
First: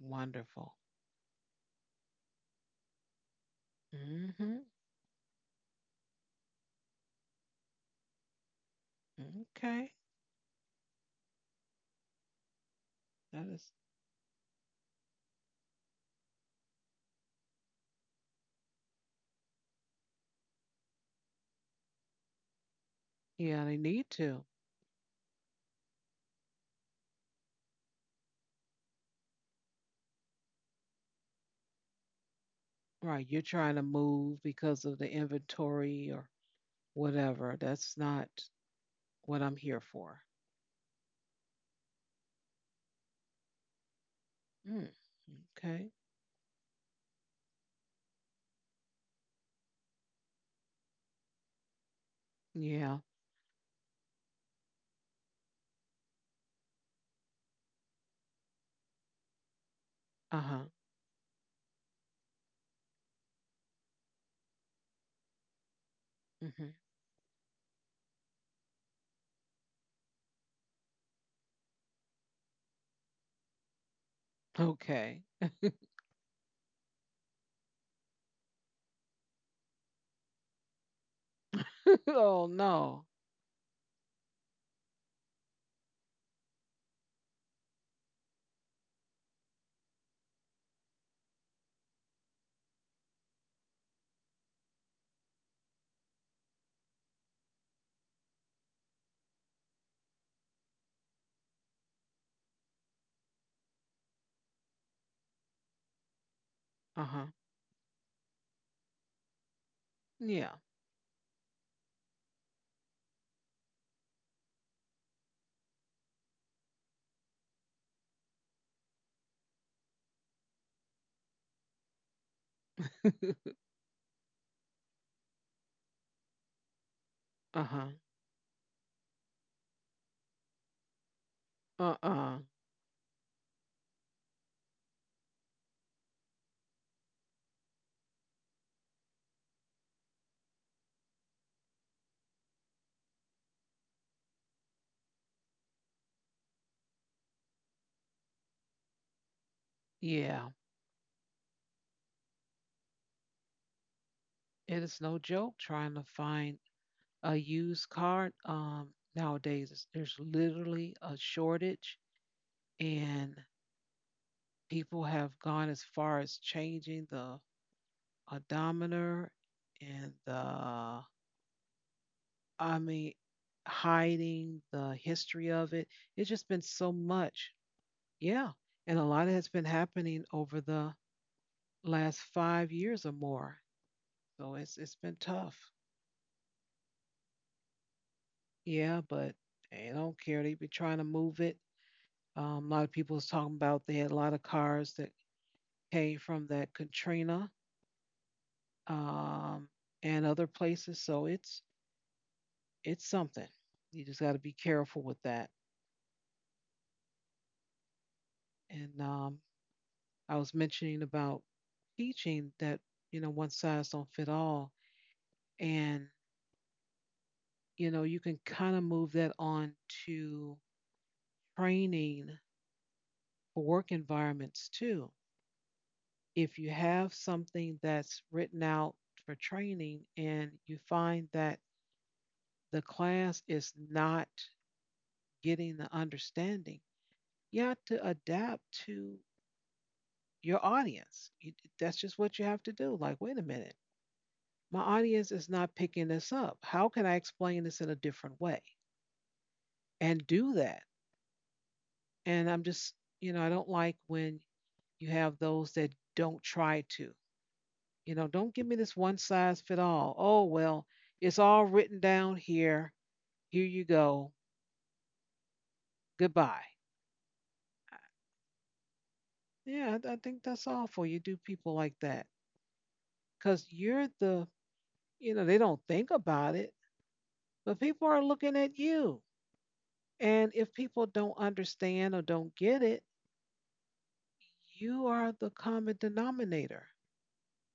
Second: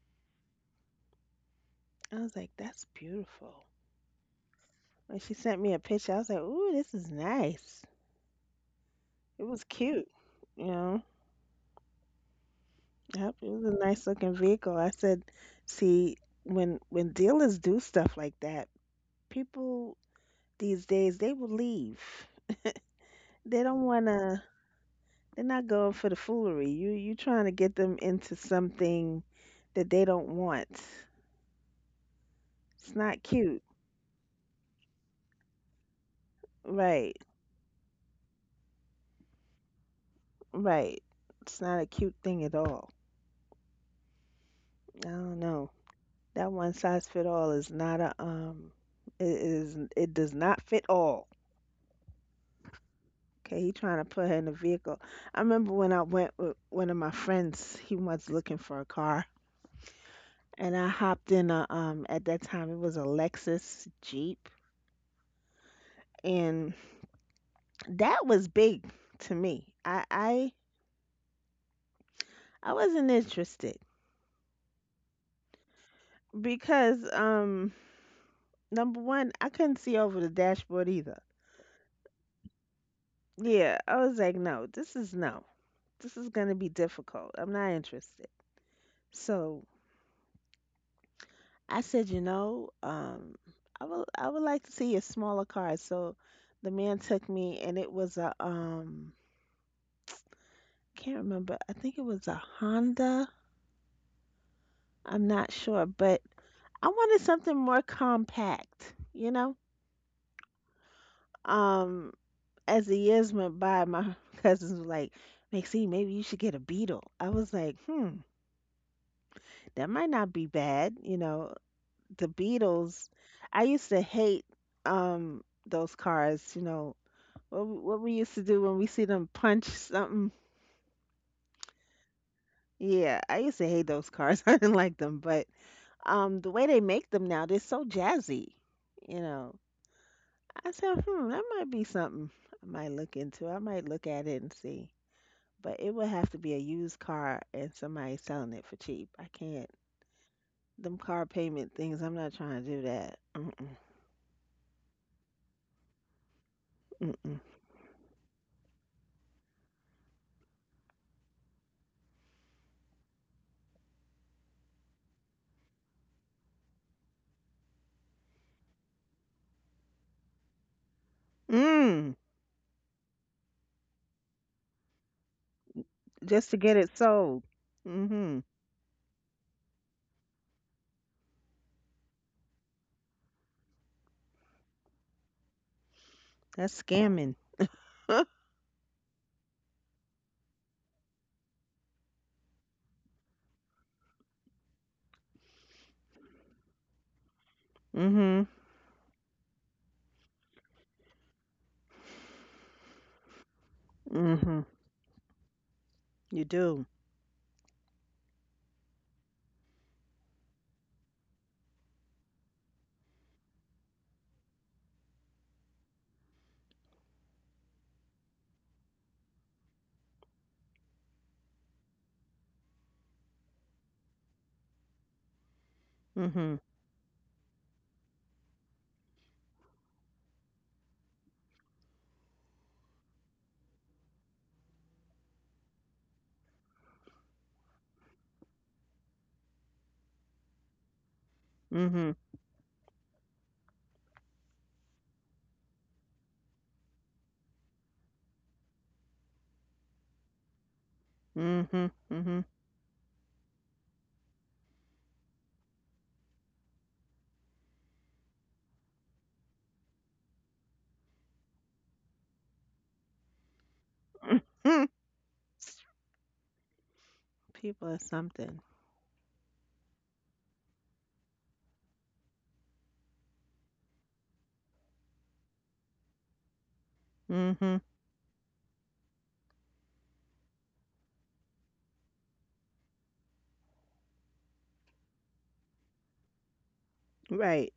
Wonderful. I was like, that's beautiful. Mm-hmm. When she sent me a picture, I was like, ooh, this is nice. It was Okay. cute, you know. Yep, That it was is, a nice looking vehicle. I said, see, when dealers do stuff like that, people these days they will leave. yeah, They they don't need to. wanna. They're not going for the foolery. you trying to get them into something that they don't want. It's not Right. You're cute. trying to move because of the inventory or Right. whatever. That's not what I'm here for. Right. It's not a cute thing at all. Mm. I don't know. Okay. That one size fit all is not a. It is. It does not fit all. Yeah. Okay, he trying to put her in a vehicle. I remember when I went with one of my friends. He was looking for a car, Uh and I hopped in a. At that time, it was a Lexus Jeep, huh. and that was big to me. I wasn't interested Okay. because number one, I couldn't see over the dashboard either. Oh no. Yeah, I was like, no, this is no. This is gonna be difficult. I'm not interested. So I said, I would like to see a smaller car. So the man took me, and it was a can't remember. I think it was a Honda. I'm not sure, but I wanted Uh-huh. something more compact, you know. Yeah. Um, as the years went by, my cousins were like, Maxine, maybe you should get a Beetle. I was like, hmm, that might not be bad. You know, the Beatles, I used to hate those cars, you know, what, Uh-huh. what we used to do when we see them punch something. Uh-uh. Yeah, I used to hate those cars. I didn't like them, but the way they make them now, they're so jazzy, you know. I said, hmm, that might be something I might look into. I might look at it and see. But it would have to be a used car and somebody selling it for cheap. I can't. Yeah. Them car payment things, I'm not trying to do that. Mm-mm, It is no joke trying to find a mm-mm. used car. Nowadays there's literally a shortage and people have gone as far as changing the odometer and the Mm, I mean hiding the history of it. It's just just to been get so it sold. much. Mm-hmm. Yeah. And a lot has been happening over the last 5 years or more. So it's been tough. That's scamming. Yeah, but eh, I don't care. They've been trying to move it. A lot of people was talking about they had a lot of cars that came from that Katrina Mm-hmm. um, and other places. So it's something. You just got to be Mm-hmm. careful with that. You do. And I was mentioning about teaching that you know one size don't fit all, and you know you can kind of move that on to training for work environments too. Mm-hmm. If you have something that's written out for training and you find that the class is not getting the understanding, you have to adapt to your audience. That's Mm-hmm. just what you have to do. Like, wait a minute, my audience is not picking this up. How can I explain this in a different way and do that? Mm-hmm. Mm-hmm. And I'm just, you know, I don't like when you have those that don't try to. You know, don't give me this one size fit all. Oh, well, it's all written down here. Here you go. Mm-hmm. Goodbye. People are something. Yeah, I think that's awful. You do people like that because you're the, you know, they don't think about it, Mm-hmm. but people are looking at you. And if people don't understand or don't get it, you are the common denominator Right.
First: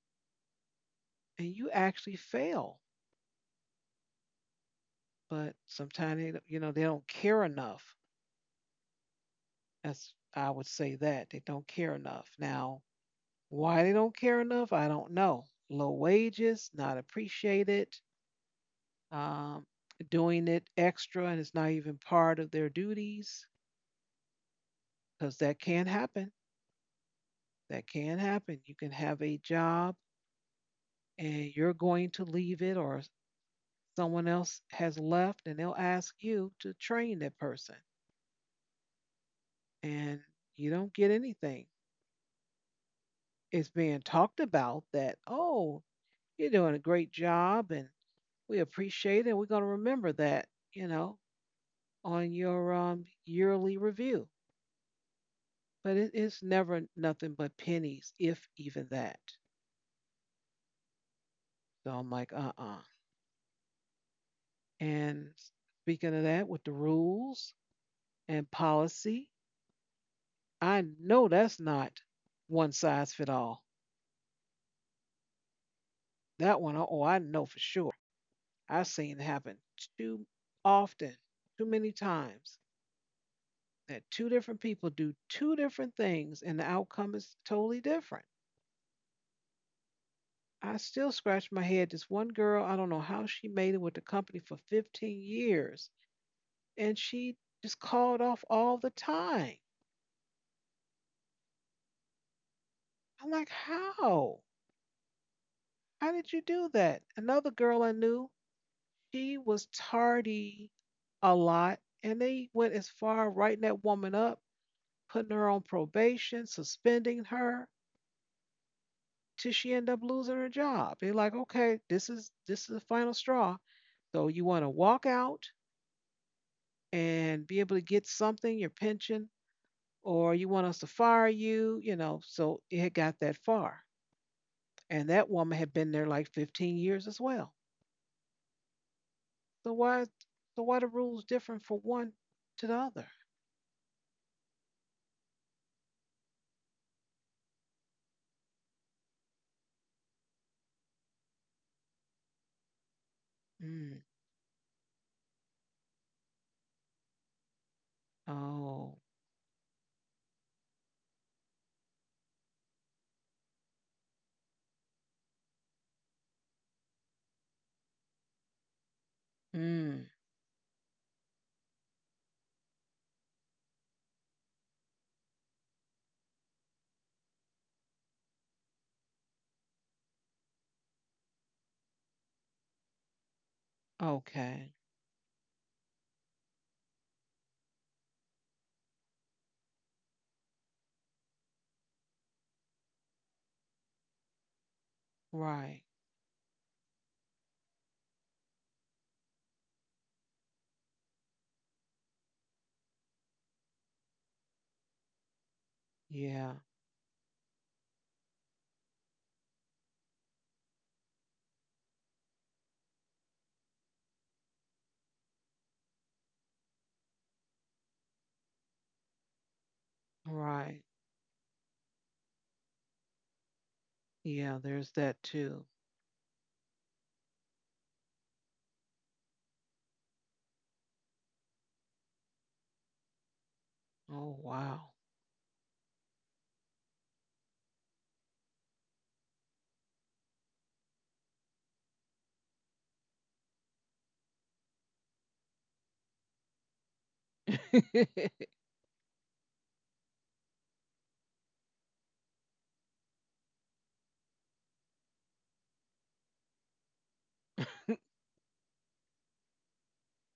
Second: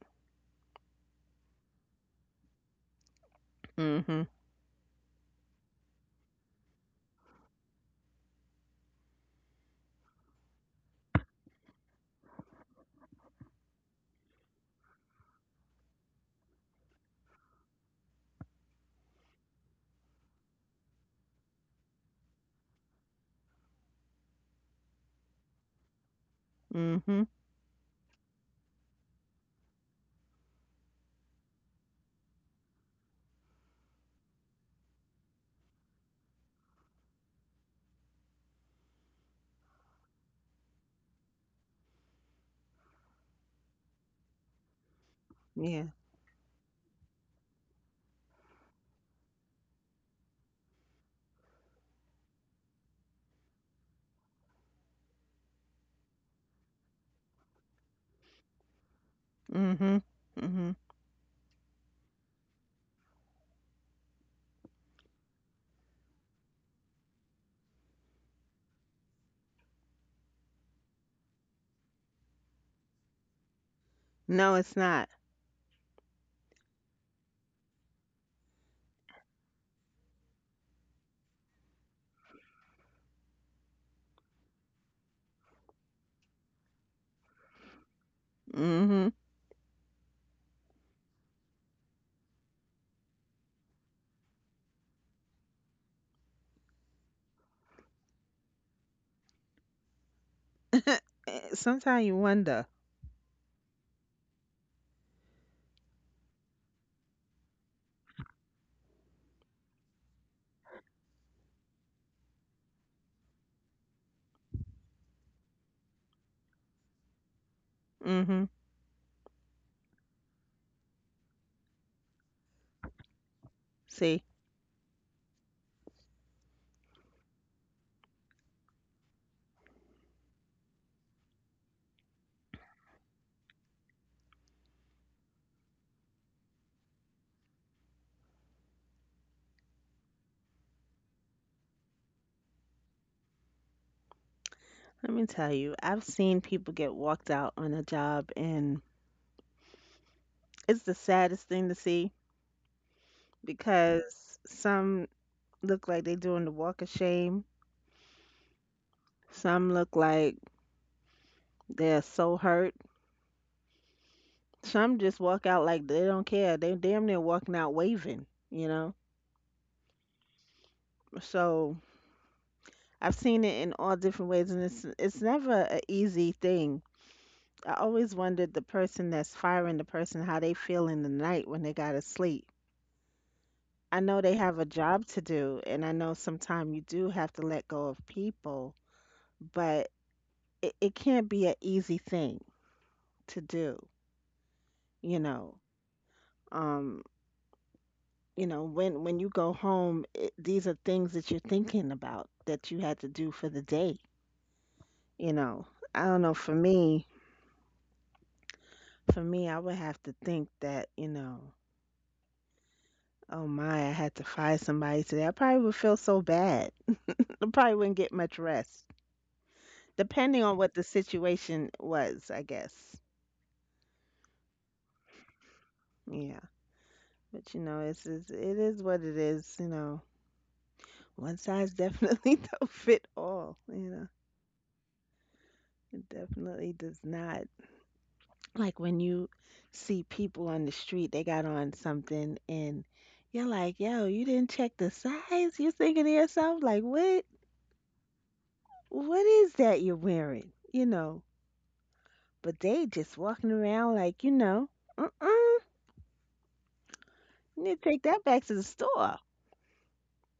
and you actually fail. Mm-hmm. But sometimes, they, don't- you know, they don't care enough. That's, I would say that they don't care enough. Now, why they don't care enough, I don't know. Low wages, not appreciated, um, doing it extra, and it's not even part of their duties because that can happen. Mm-hmm. That can happen. You can have a job and you're going to leave it, or someone else has left, and they'll ask you to train that person, and you don't get anything. It's being talked about that, oh, Yeah. you're doing a great job, and we appreciate it, and we're going to remember that, you know, on your yearly review. But it is never nothing but pennies, if even that. Mm-hmm. Mm-hmm. So I'm like, and speaking of that, with the rules and policy, I know that's not one size fit all. No, it's not. That one, oh, I know for sure. I've seen it happen too often, too many times, that two different people do two different things and the outcome is totally different. Mm-hmm. I still scratch my head. This one girl, I don't know how she made it with the company for 15 years, and she just called off all the time. Sometimes you wonder. I'm like, how? How did you do that? Another girl I knew, she was tardy a lot, and they went as far writing that woman up, putting her on probation, suspending her, Mm hmm. till she ended up losing her job. They're like, okay, this is the final straw. See, So you want to walk out and be able to get something, your pension, or you want us to fire you, you know. So it had got that far. And that woman had been there like 15 years as well. So why the rules different for one to the other? let me tell you, I've seen people get walked out on a job, and it's the saddest thing to see Mm. because some look like they're doing the walk of shame, Oh. some look like they're so hurt, some just walk out like they don't care. They damn near walking out waving, you know? Mm. So I've seen it in all different ways, and it's never an easy thing. I always wondered the person that's firing the person how they feel in the night when they gotta sleep. I know they have a Okay. job to do, and I know sometimes you do have to let go of people, but it can't be an easy thing to do, you know. Right. Um, you know, when you go home, these are things that you're thinking about that you had to do for the day, you know. I don't know, for Yeah. me, for me, I would have to think that, you know, oh my, I had to find somebody today. I probably would feel so bad. I probably wouldn't get much rest, depending on what the Right. situation was, I guess. Yeah, there's that too. Yeah, but you know, it is what it is. You know, one size definitely don't fit all. You know, Oh wow. it definitely does not. Like when you see people on the street, they got on something, and you're like, "Yo, you didn't check the size." You're thinking to yourself, like, "What? What is that you're wearing?" You know, but they just walking around like, you know, "Uh-uh, you need to take that back to the store, 'cause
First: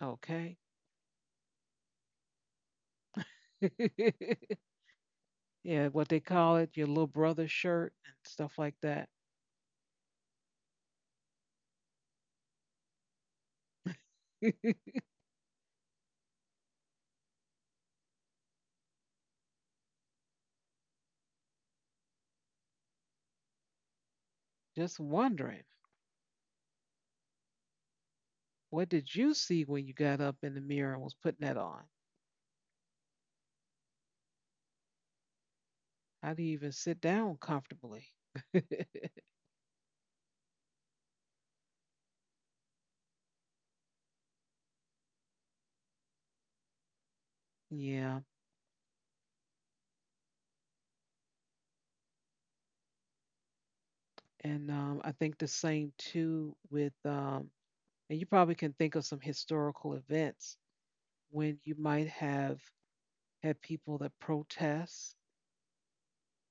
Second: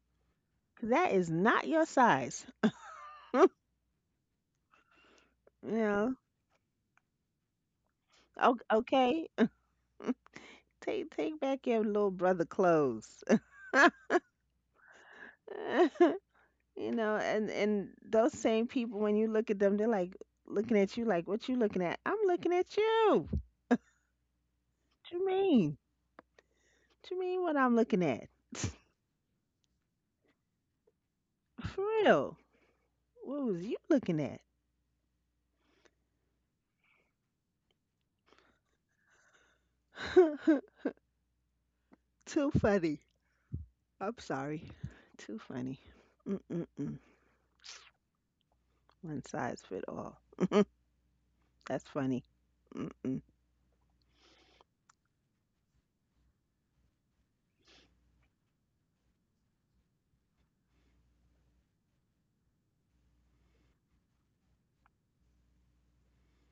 Okay. that is not your size." You Yeah, what know, they call it, your little brother shirt and stuff O- like that. okay, take back your little brother clothes. You know, and those same people when you look at them, they're like looking at you like, "What you looking at?" I'm looking at you. Just What you wondering, mean? What you mean what I'm looking at? what did you see when you got up in the mirror and was putting that For on? real. What was you looking at? How do you even sit down comfortably? Too funny. I'm sorry. Too funny. Mm-mm-mm. Yeah. One size fit all. That's funny. Mm-mm. And I think the same too with, and you probably can think of some historical events when you might have had people that protest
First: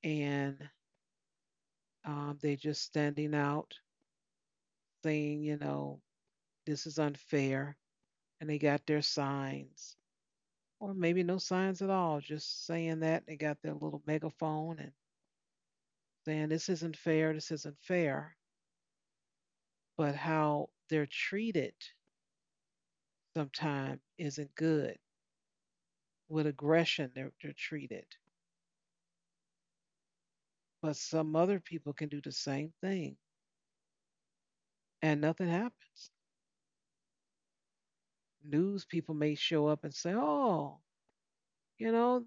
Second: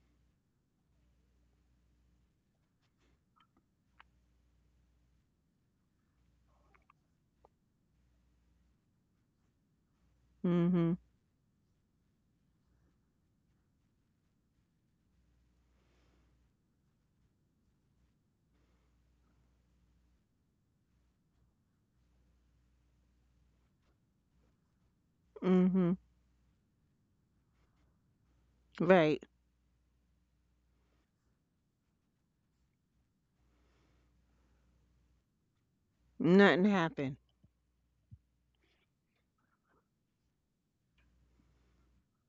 and they just standing out saying, you know, this is unfair. And they got their signs Mm-hmm. or maybe no signs at all, just saying that they got their little megaphone and saying this isn't fair, this isn't fair. But how they're treated sometimes isn't good. Mm-hmm. With aggression, they're treated. Right. But some other people can do the same thing and nothing happens. Nothing happened. News people may show up and say, oh, you know,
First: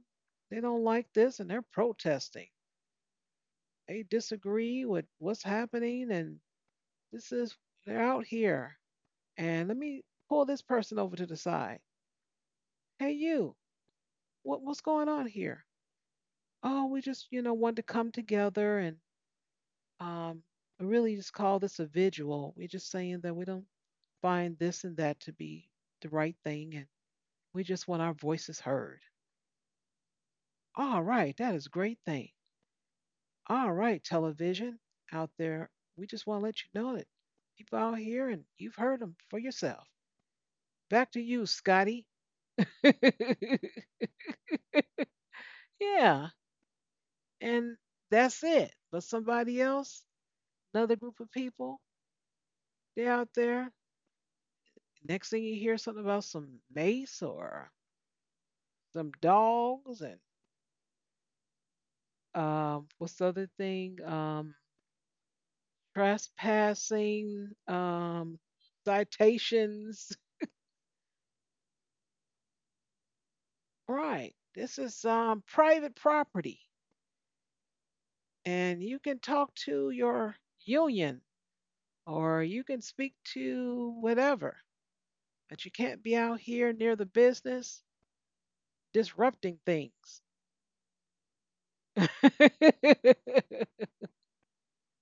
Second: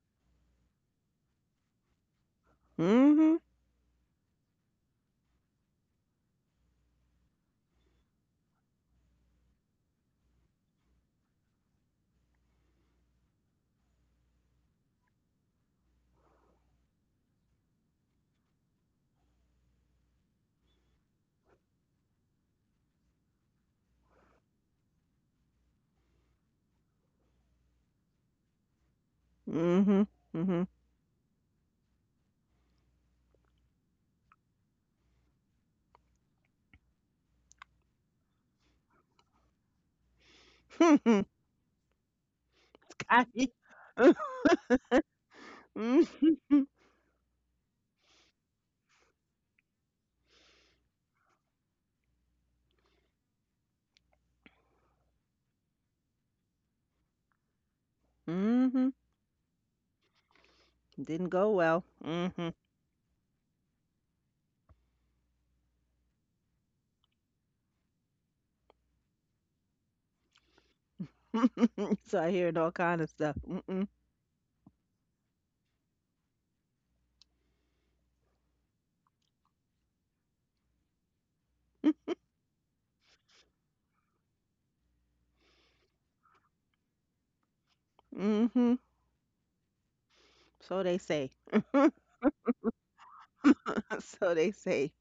they don't like this and they're protesting. Mm-hmm. They disagree with what's happening and this is, they're out here and let me pull this person over to the side. Hey, you, what's going on here? Oh, we just, you know, wanted to come together and um, we really just call this a vigil. We're just saying that we don't find this and that to be the right thing, and we just want our voices heard. Mm-hmm. Mm-hmm. All right, that is a great thing. All right, television out there, we just want to let you know that people out here and you've heard them for yourself. Back to you, Scotty. Kahit. Yeah, Mhm. and that's it. But somebody else, another group of people, they're out there. Next thing you hear something about some mace or Mhm. some dogs and Didn't go well. Mhm. What's the other thing? Trespassing, citations. So I heard all kind of stuff. Mm-mm. Right. This is private property, and you can talk to your union or you can speak to whatever, but you can't be out here near the business Mhm. disrupting things. So they say. So they say.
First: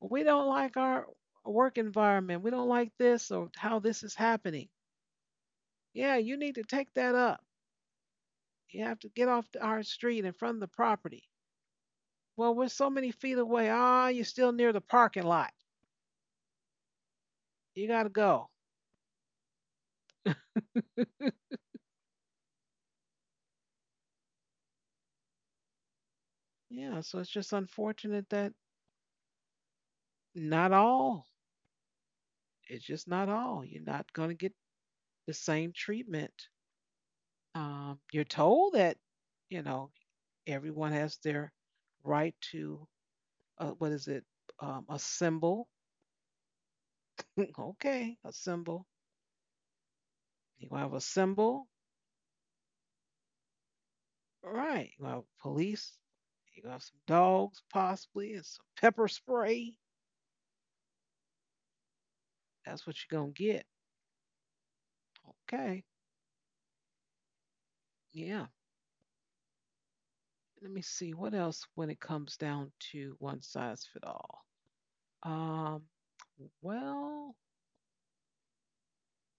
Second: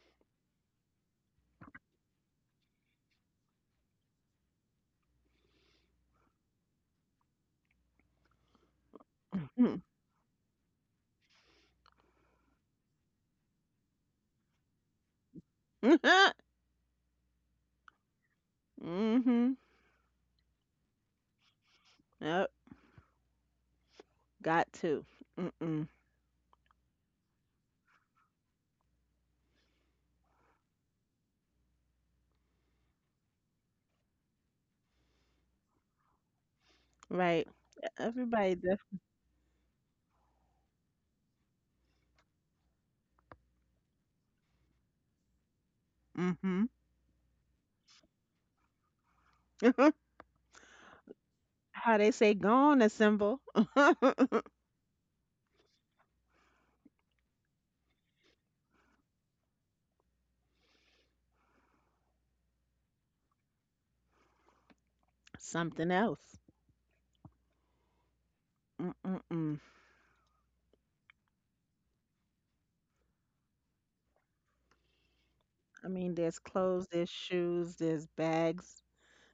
We don't like our work environment. We don't like this or how this is happening. Yeah, you need to take that up. You have to get off our Mhm. street in front of the property. Well, we're so many feet away. Ah, you're still near the parking lot. Mhm. You got to go. Yep. Got to. Mm-mm. Yeah, so it's just unfortunate that not all, it's just not all. You're not going to get the same treatment. Right. You're Everybody told that, def- you know, everyone has their right to what is it? A symbol. Mhm. Okay, a symbol. You gonna have a symbol, How they say gone a symbol. all right? You gonna have police. You gonna have some dogs possibly, and some pepper spray. That's what you're gonna get. Okay, Something else. yeah. Mm-mm-mm. Let me see what else when it comes down to one size fit all. Um, I mean, there's clothes, there's well, shoes, there's bags.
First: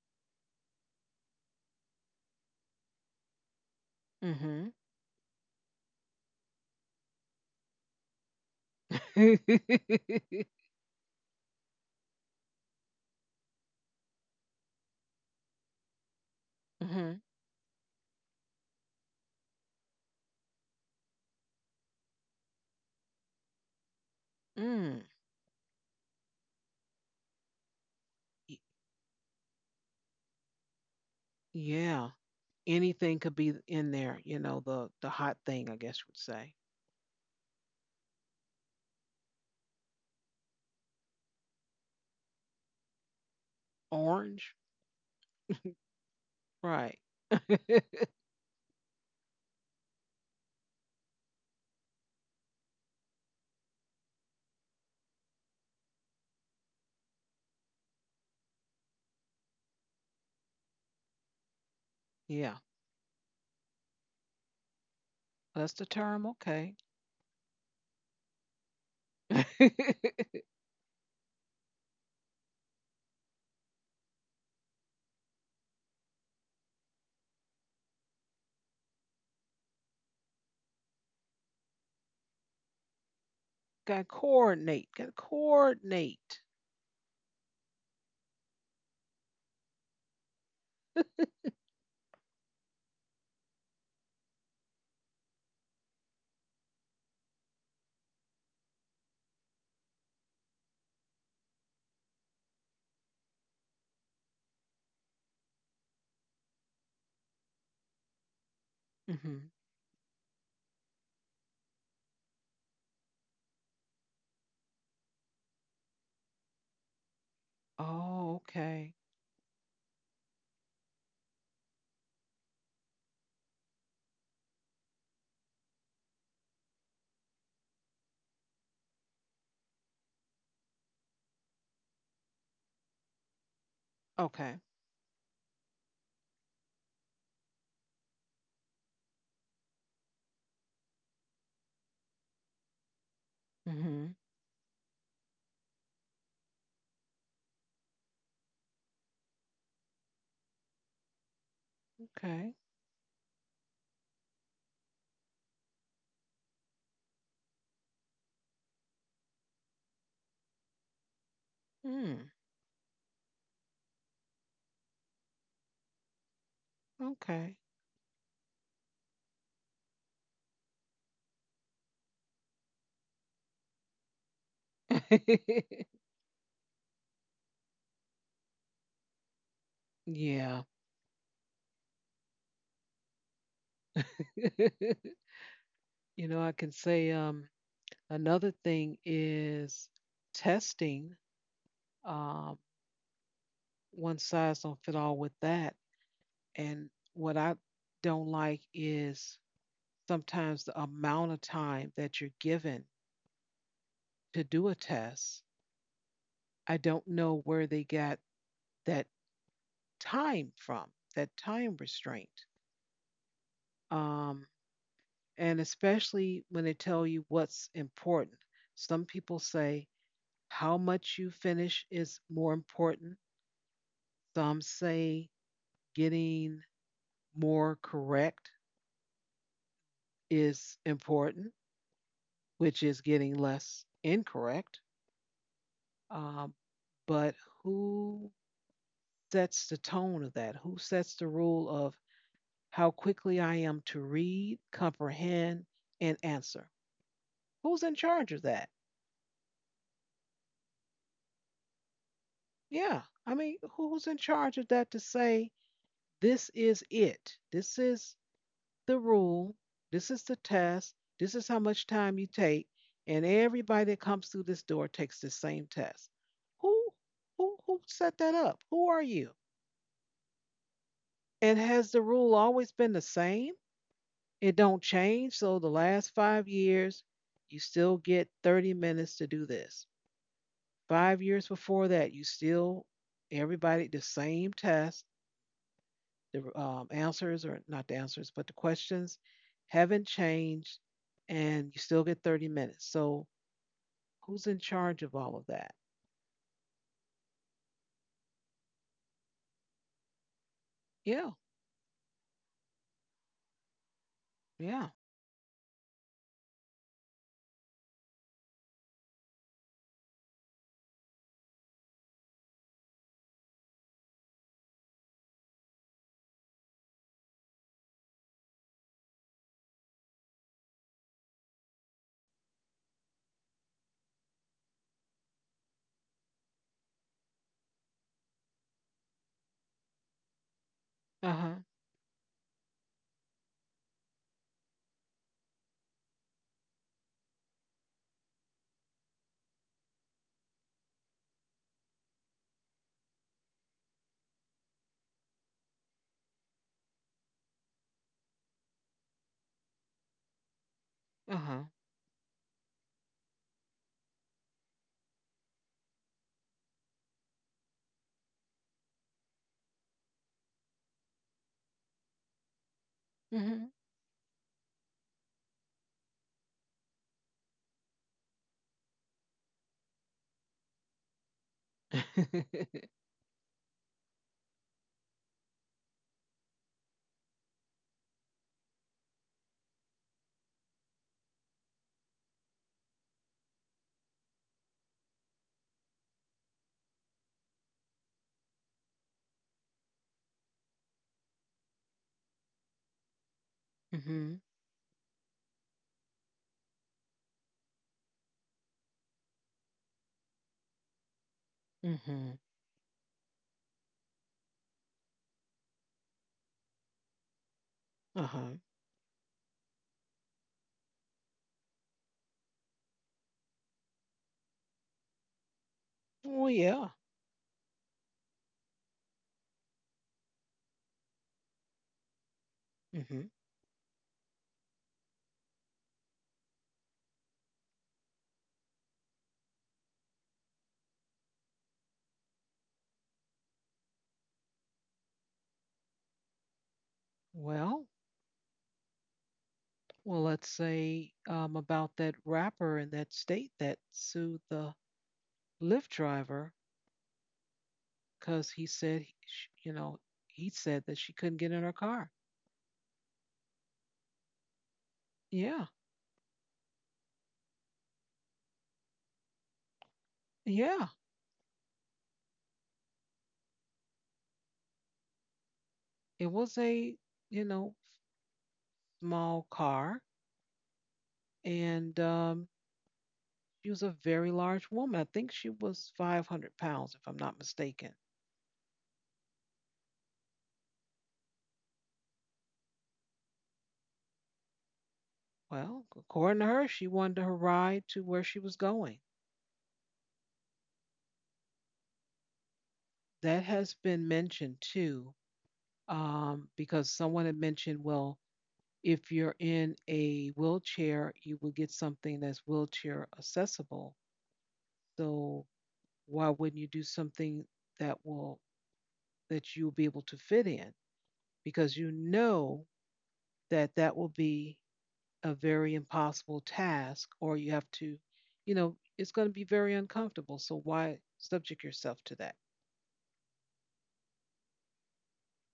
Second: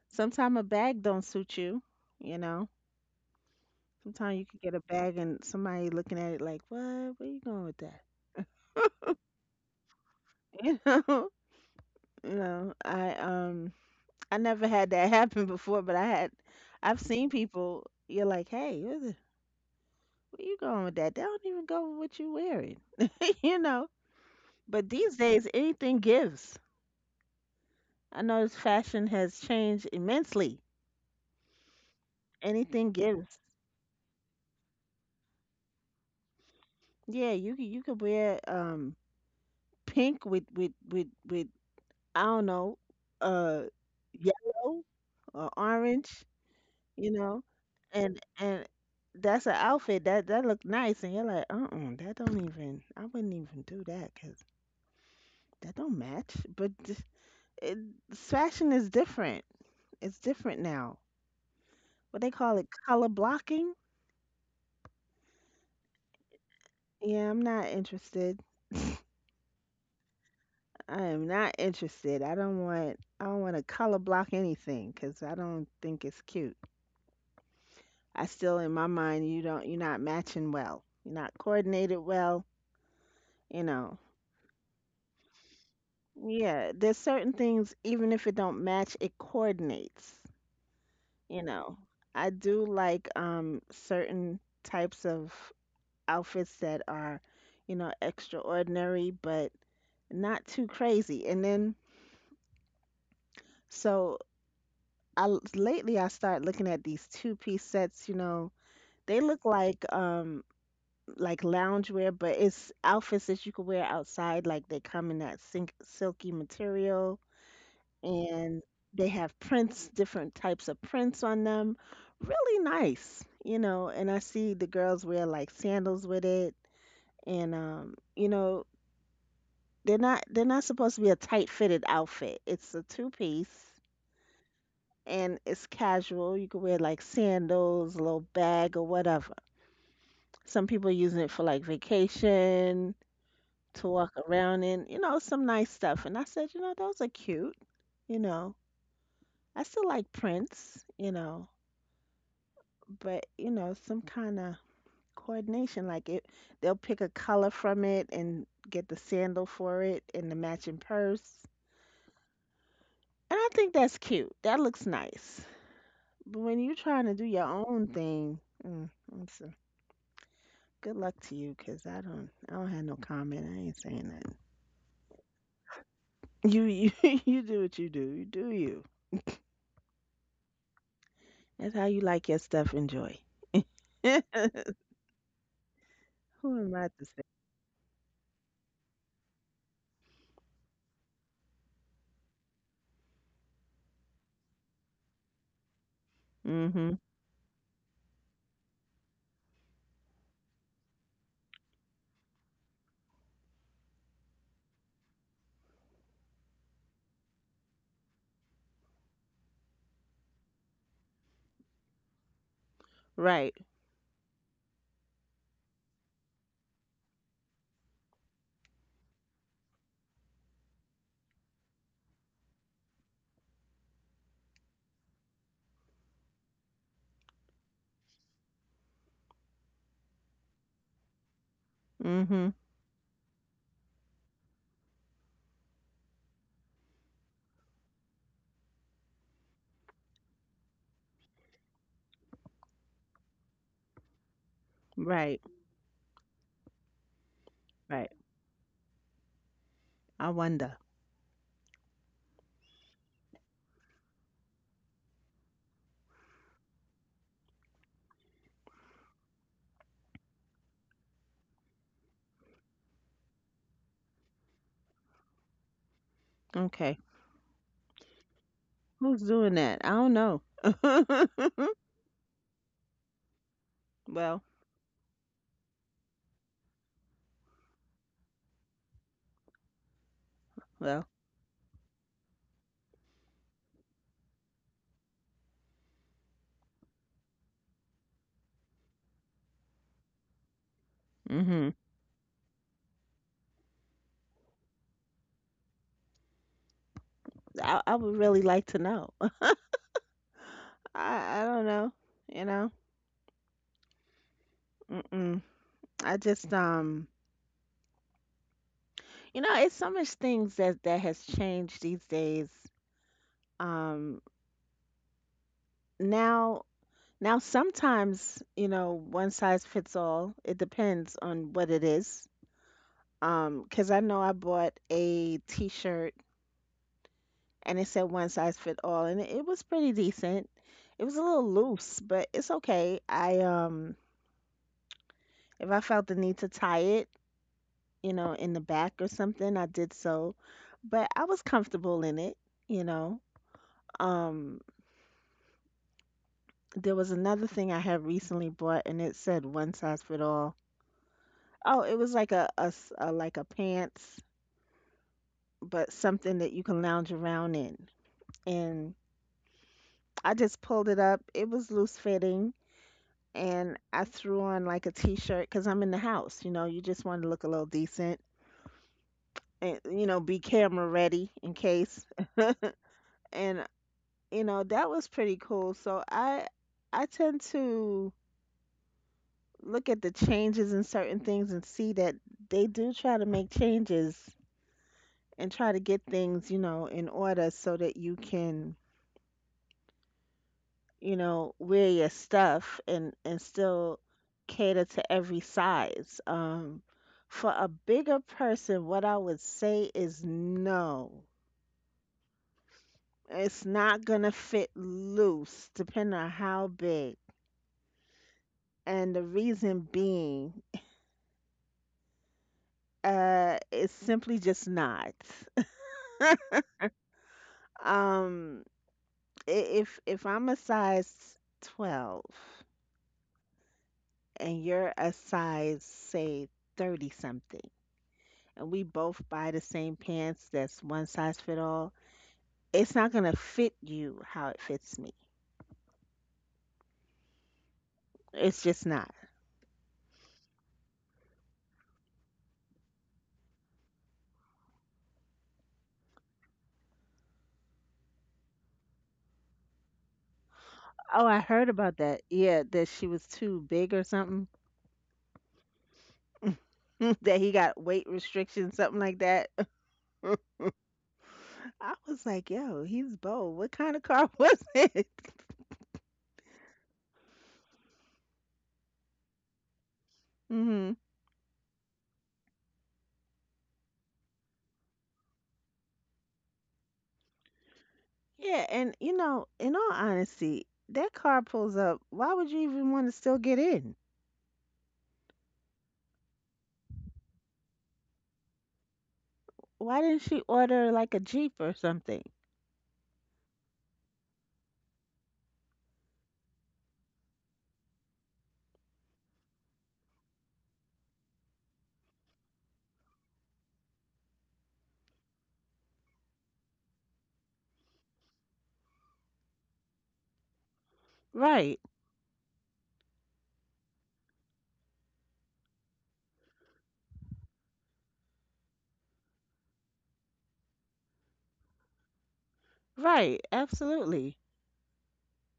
Sometimes a bag don't suit you, you know. Sometimes you could mm-hmm. get a bag and somebody looking at it like, "What? Where you going with that?" You know? You know, I never had that happen before, but I've Mm-hmm. seen people you're like, "Hey, where, the, where you going with that? They don't even go with what you wearing." You know? But Mm. these days anything gives. I notice fashion has changed immensely. Yeah, Anything anything could gives. be in there. You know, the hot thing, I guess you would say. Yeah, you you could wear pink with I don't know, uh, Orange? yellow or orange, Right. you know, and that's an outfit that look nice, and you're like, uh-uh, that don't even, I wouldn't even do that because that don't match. But it, fashion is different. It's different now. What they call Yeah. it, color blocking. That's the term. Okay. Yeah, I'm not interested. Got I am not interested. I don't want. I don't want to color block anything because I don't think it's cute. I still in my mind you're not matching well. You're not coordinated well, you know. to coordinate. Got to coordinate. Yeah, there's certain things even if it don't match, it coordinates, you know. I do like certain types of outfits that are, you know, extraordinary but not too crazy. And then so I lately I start looking at these two-piece sets, you know. They look Hmm. Like loungewear, but it's outfits that you could wear outside. Like they come in that sink, silky material, Oh, and okay. they have prints, different types of prints on them. Really nice, you know. And I see the girls wear like sandals with it, and you know, they're not supposed to be a tight fitted outfit. It's a two piece. Okay. And it's casual. You could wear like sandals, a little bag, or whatever. Some people are using it for like vacation to walk Hmm. around in, you know, some nice stuff. And I said, you know, those are cute, you know. I still like prints, you know, Okay. but you know, some kind of coordination like it they'll pick a color from it and get the sandal for it and the matching purse. Mm, And I think that's cute. That looks nice. But when you're trying to do your okay. own thing, mm, it's a- good luck to you, 'cause I don't have no comment. I ain't saying nothing. You you do what you do. You do you. Yeah. That's how you like your stuff. Enjoy. I Who can am I to say say? Another thing is testing. Um, one size don't fit all with that. And Mhm. what I don't like is sometimes the amount of time that you're given to do a test, I don't know where they got that time from, that time restraint. Right. Um, and especially when they tell you what's important. Some people say how much you finish is more important. Some say getting more correct is important, Mhm. which is getting less incorrect. Um, but who sets the tone of that? Who sets the rule of how quickly I am to read, Right. comprehend, and answer? Who's in Right. charge of that? I wonder. Yeah. I mean, who's in charge of that to say, this is it? This is the rule. This is the test. This is how much time you take. And everybody that comes through this door takes the same test. Who, Okay. Who set that up? Who are Who's you? doing that? I don't know. And has the rule always been the same? Well, It don't change. So the last 5 years, you still get 30 minutes to do this. well. 5 years before that, you still everybody the same test. The answers or not the answers, but the questions haven't changed, Mhm. and you still get 30 minutes. So who's in charge of all of that? I would really like to know. Yeah, I don't know. You know. yeah. Mm-mm. I just You know, it's so much things that has changed these days. Um. Now. Now, sometimes, you know, one size fits all. It depends on what it is. 'Cause I know I bought a t-shirt and it said one size fit all and it was pretty decent. It was a Uh little huh. loose, but it's okay. I if I felt the need to tie it, you know, in the back or something, I did so. But I was comfortable in it, you know. Um, there was another thing I had recently bought and it said one size fit all. Uh huh. Oh, it was like like a pants, but something that you can lounge around in. And. I just pulled it up. It was loose fitting, Mhm. and I threw on like a t-shirt because I'm in the house. You know, you just want to look a little decent, and you know, be camera ready in case. And you know, that was pretty cool. I tend to look at the changes in certain things and see that they do try to make changes and try to get things, you know, in order so that you can you know, wear your stuff and still Mhm. cater to every size. For a bigger person, what I would say is no. Mhm. It's not gonna fit loose, depending on how big. Uh huh. And the reason being, it's simply just not. Well, yeah. Um, if I'm a size 12 Mhm. and you're a size, say, 30 something. And we both buy the same pants that's one size fit all, it's not going to fit you how it fits me. Well, It's just not. well, let's say about that rapper in that state that sued the Lyft driver because he said, he- sh- you know, he said that she Oh, couldn't I get in heard her about car. that. Yeah, that she was too big or something. Yeah, That he got weight restrictions, something like that. yeah. I was like, yo, he's bold. What kind of car was it? It was you know, small car, Hmm. and she was a very large woman. I think she was 500 pounds, if I'm not mistaken. Yeah, and you know, in all honesty, that car pulls up. Why would you even want to still get in? Well, according to her, she wanted her ride to where she was going. Why didn't she order like a Jeep or something? That has been mentioned too, because someone had mentioned, well, if you're in a wheelchair, you will get something that's wheelchair accessible. So why wouldn't you do something that will that you'll be able to fit in? Right, Because you know that that will be a very impossible task, or you have to, you know, it's going to be very uncomfortable. So why subject yourself to that? right, absolutely.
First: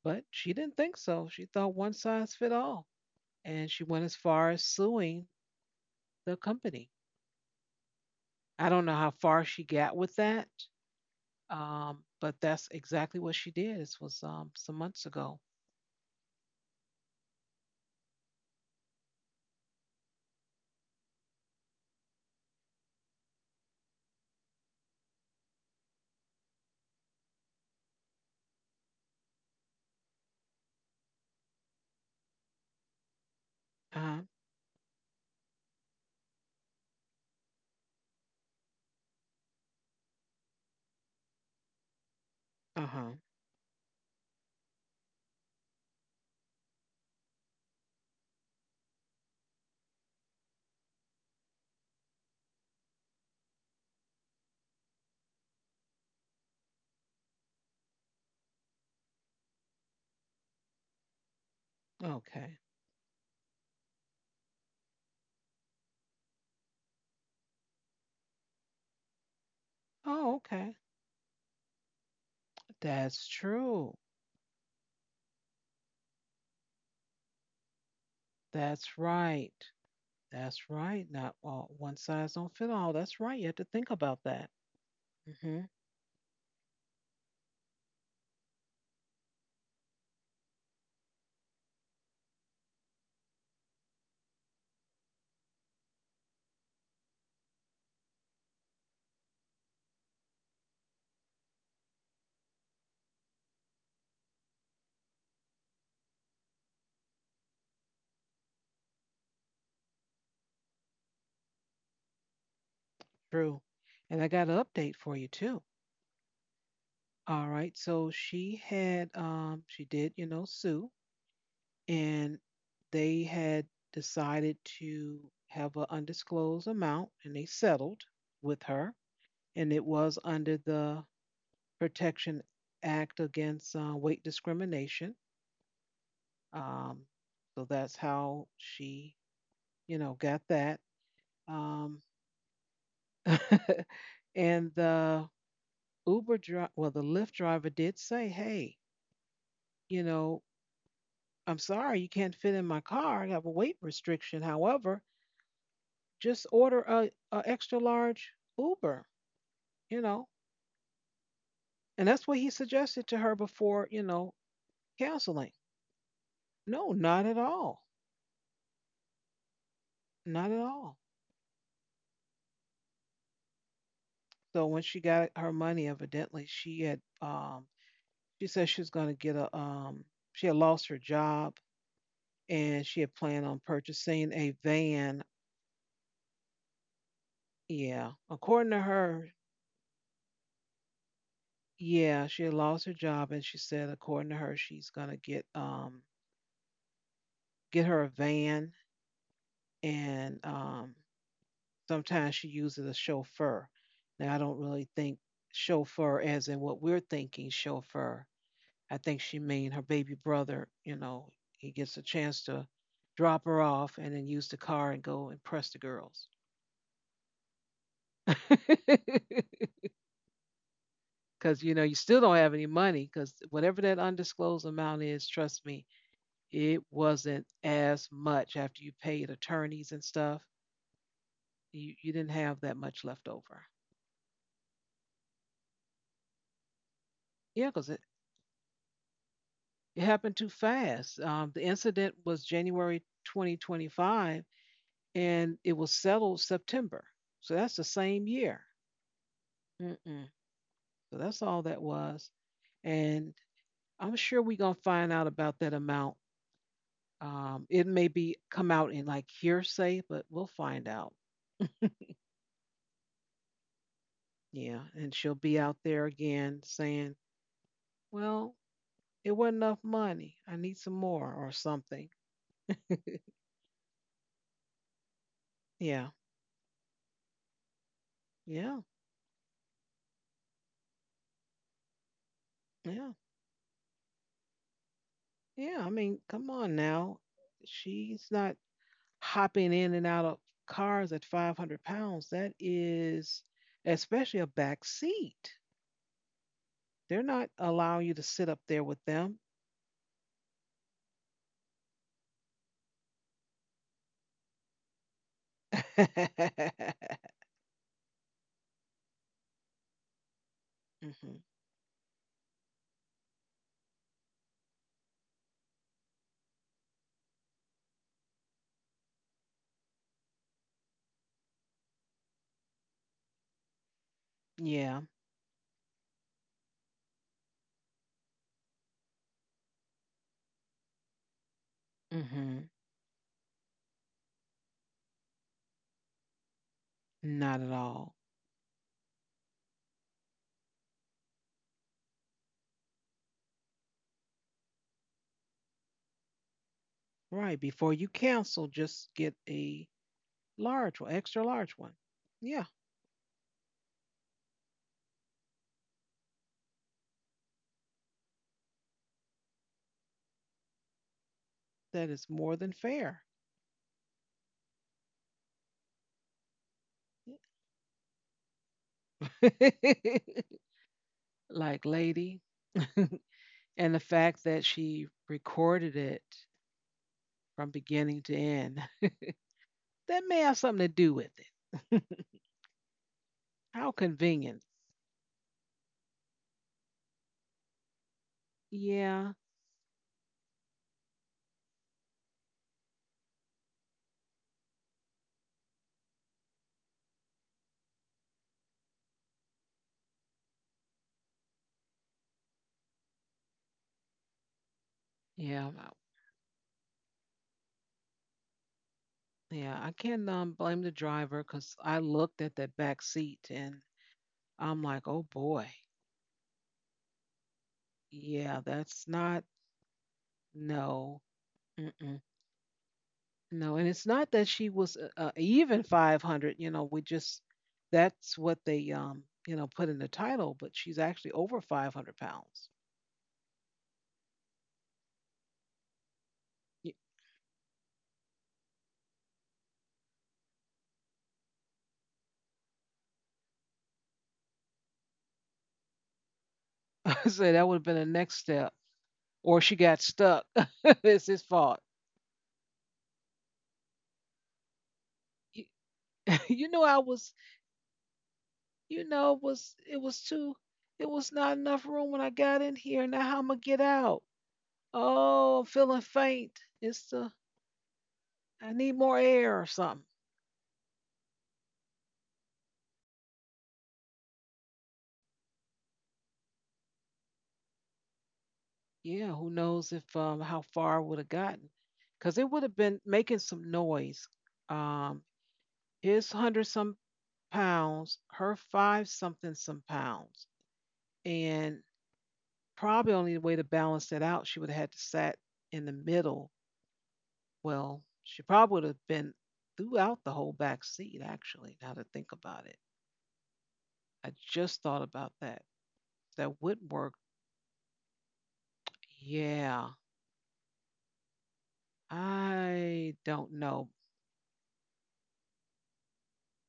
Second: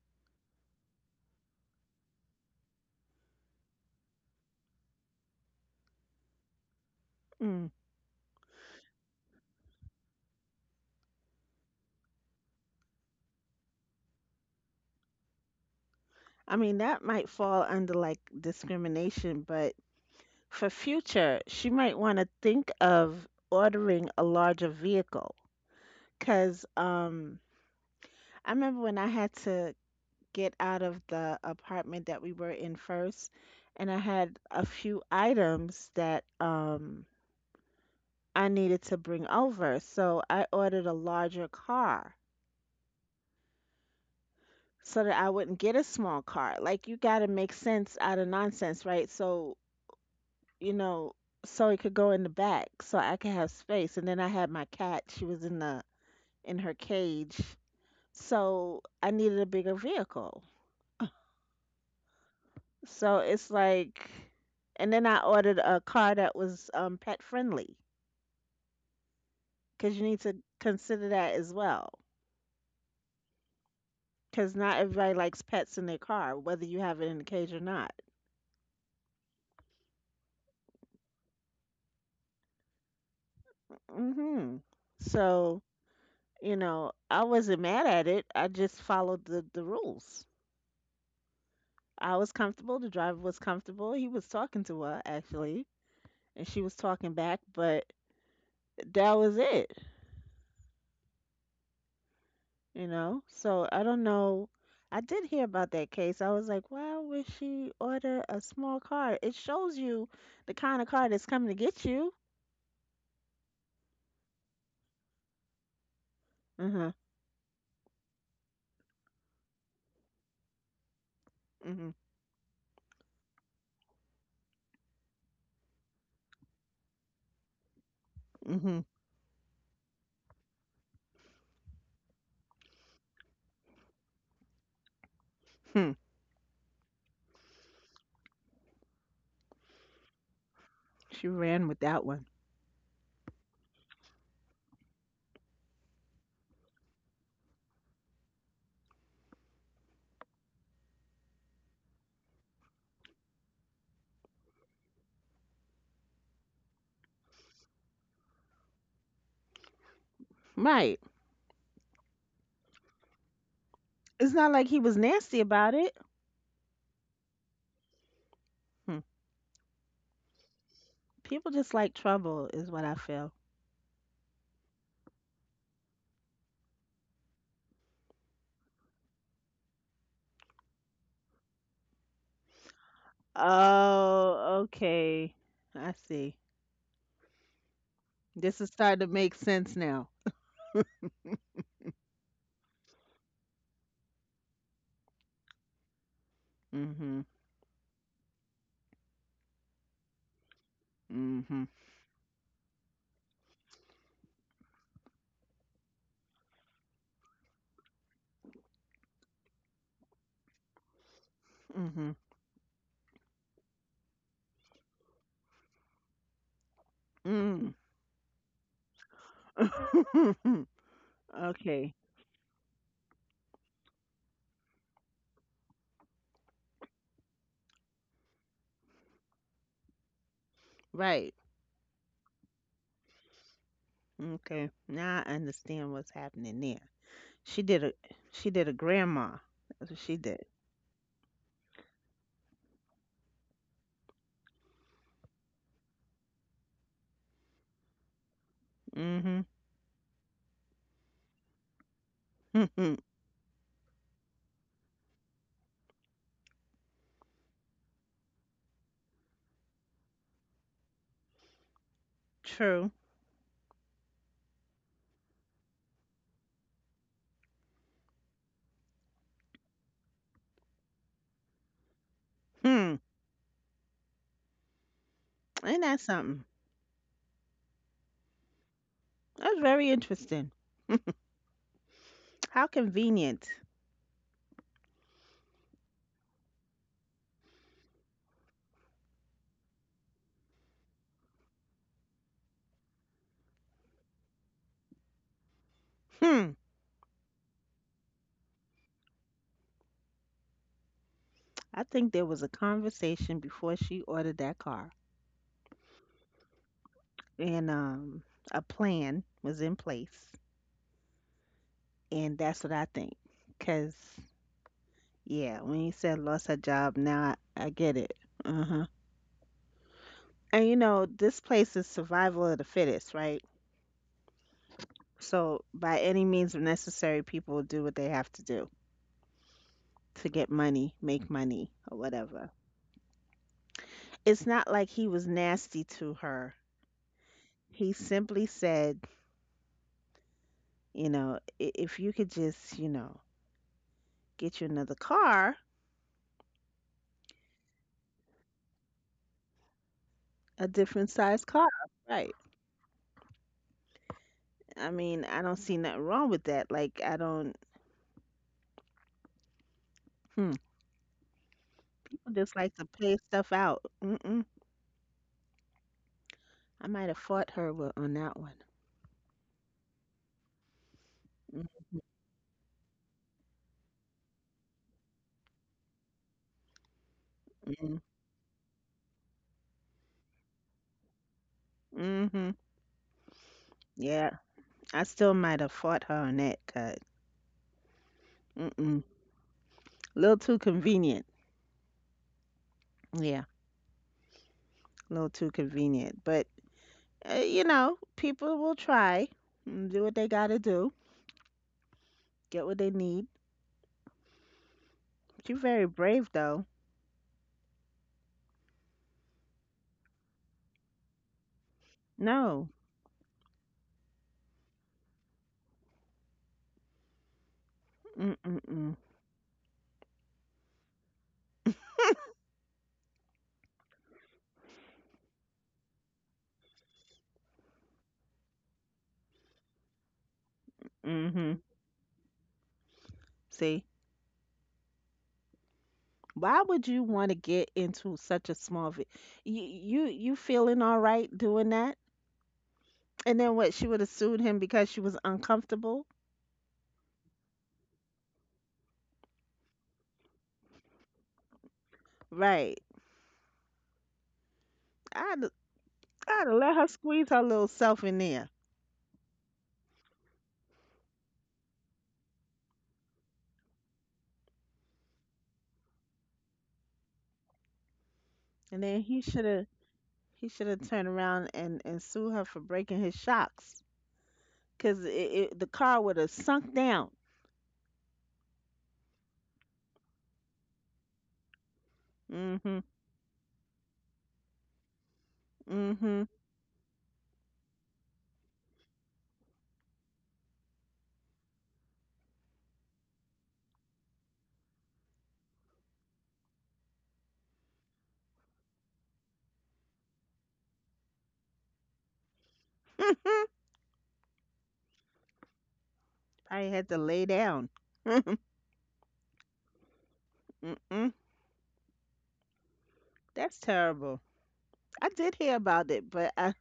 But she didn't think so. She thought one size fit all, and she went as far as suing the company. I don't know how far she got with that. But that's exactly what she did. This was some months ago. I mean, that might fall under like discrimination, but for future, she might want to think of ordering a larger vehicle. Because I remember when I had to get out of the apartment that we were in first, and I Uh-huh. had a few items that I needed to bring over. So I ordered a larger car Uh-huh. so that I wouldn't get a small car. Like, you got to make sense out of nonsense, right? So you know, so it could go in the back so I could have space. And then I had my cat, she was in the in her cage. So I needed a bigger vehicle. Okay. So it's like and then I ordered a car that was pet friendly cuz you need Oh, to okay. consider that as well. That's true. Cuz not everybody likes pets in their car whether you have it in the cage or not. That's right. That's right. Not all one size don't fit all. That's right. You have to think about that. Mhm. Hmm. So, you know, I wasn't mad at it. I just followed the rules. I was comfortable. The driver was comfortable. He was talking to her actually, and she was talking back, but that was it, you know? So I don't know. I did hear about that case. I was like, why would she order a small car? It shows you the kind of car that's coming to get you. True. And I got an update for you too. Uh-huh. All right. So she had she did, you know, sue Mm-hmm. and they had decided to have an undisclosed amount and they settled with Mm-hmm. her and it was under the Protection Act against weight discrimination. Hmm. Um, so that's how she, you know, got that. She ran with Um, that one. and the Lyft driver did say, "Hey, you know, I'm sorry you can't fit in my car. I have a weight restriction. However, just order a extra large Uber. You know." Right. And that's what he suggested to her before, you know, It's not like he was nasty canceling. about it. No, not at all. Hmm. Not at all. People just like trouble, is what I feel. So when she got her money, evidently she said she was going to get a she had lost her job and she had planned on purchasing a Oh, van. okay. I see. Yeah, This according is to starting to her, make sense now. yeah, she had lost her job and she said according to her she's going to Mm-hmm. get her a van and Mm-hmm. sometimes she uses a chauffeur. Now I don't really think chauffeur as in what we're thinking chauffeur I think she mean her baby brother, you know, he gets a chance to drop her off and then use the car and go impress the girls. Mm-hmm. Mm. Because, you know, you Okay. still don't have any money because whatever that undisclosed amount is, trust me, it wasn't as much after you paid attorneys and stuff. Right. You didn't have that much left over. Okay. Now I understand what's happening there. She Yeah, did a she did a grandma. That's what it she happened did. too fast. The incident was January 2025 and it was settled September. So that's the same year. Mm-hmm. Mm-mm. So that's all that was. And I'm sure we're gonna find out about that amount. It may be come out in like hearsay, but we'll find out. True. Yeah, and she'll be out there again saying, "Well, it wasn't enough money. I need some more or something." Hmm. Ain't that Yeah, something? yeah, That's very interesting. How yeah, convenient. yeah. I mean, come on now. She's not hopping in and out of cars at 500 pounds. That is, especially a back seat. Hmm. They're not allowing you to sit up there with them. I think there was a conversation before she ordered that car. Hmm. And a plan was in place. And that's what I think. Cause yeah, when you said lost her job, now I get it. Uh huh. And you know, this place is survival of the fittest, right? Yeah. So by any means necessary, people will do what they have to do to get money, make money, or whatever. Hmm. It's not like he was nasty to her. Not at He all. simply said, you know, "I- if you could just, you know, get you another car, Right. Before you cancel, just get a a large one, different extra size large car, one. right? Yeah, I mean, I don't see nothing wrong with that. Like, I don't. Hmm. that is I more just than like to fair. pay stuff out. Mm-mm. I might have fought her wi- on that one. Like, Mm-hmm. lady. And the fact that she recorded it from Mm-hmm. beginning to end, that may have something to do with it. Mm-hmm. How Yeah, convenient. I still might have fought her on that cut. Mm-mm. Yeah. Little too convenient. Yeah, a little too convenient. But you know, people will try, and do what they gotta do, get what they need. You're Yeah. very brave, though. Yeah, I can't blame the driver because I looked at that No. back seat and I'm like, oh boy, yeah, Mm-mm-mm. that's not, no, mm-mm, no. And it's not that she was even 500, you know, we just, that's what they, you know, put in the title, but she's actually Mm-hmm. over 500 pounds. See, why Y- would you want to get into such a small? You feeling all right doing that? And then what? She would have sued him because she was uncomfortable, so that would have been the next step. Or she got stuck. It's his fault. right? I'd Y- I'd have You let know, her squeeze her little self in there, you know, it was not enough room when I got in here. Now how I'm gonna get out? Oh, I'm feeling faint. It's the I and need then more air or something. he should have turned around and sued her for breaking his shocks, cause the car would have sunk down. Yeah, who knows if how far I would have gotten. Cause it would Mm have mhm, been making some noise. Um mm his mhm. hundred some pounds, her five something some pounds. And probably only way to balance it out, she would have had to sat in the middle. Well, she probably would have been throughout the whole back seat, actually, now to think about it. I just thought about that. That I would had to work. lay down. Yeah, Mm-mm. I don't That's know. terrible. I did hear about it, but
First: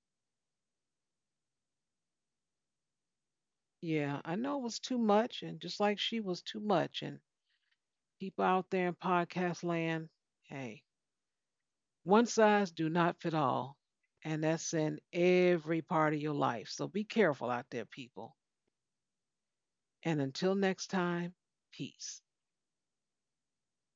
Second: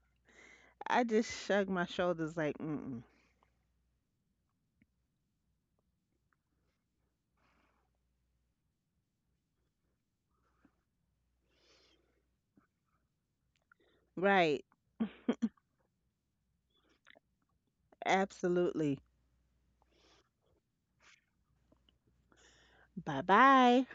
I just shrugged my shoulders like, mm-mm. Yeah, I know it was too much, and just like she was too much, and people out there in podcast land, hey, one size do not fit all, and Right, that's in every part of your life. So be careful out there, people. absolutely. And until next time, peace. Bye bye.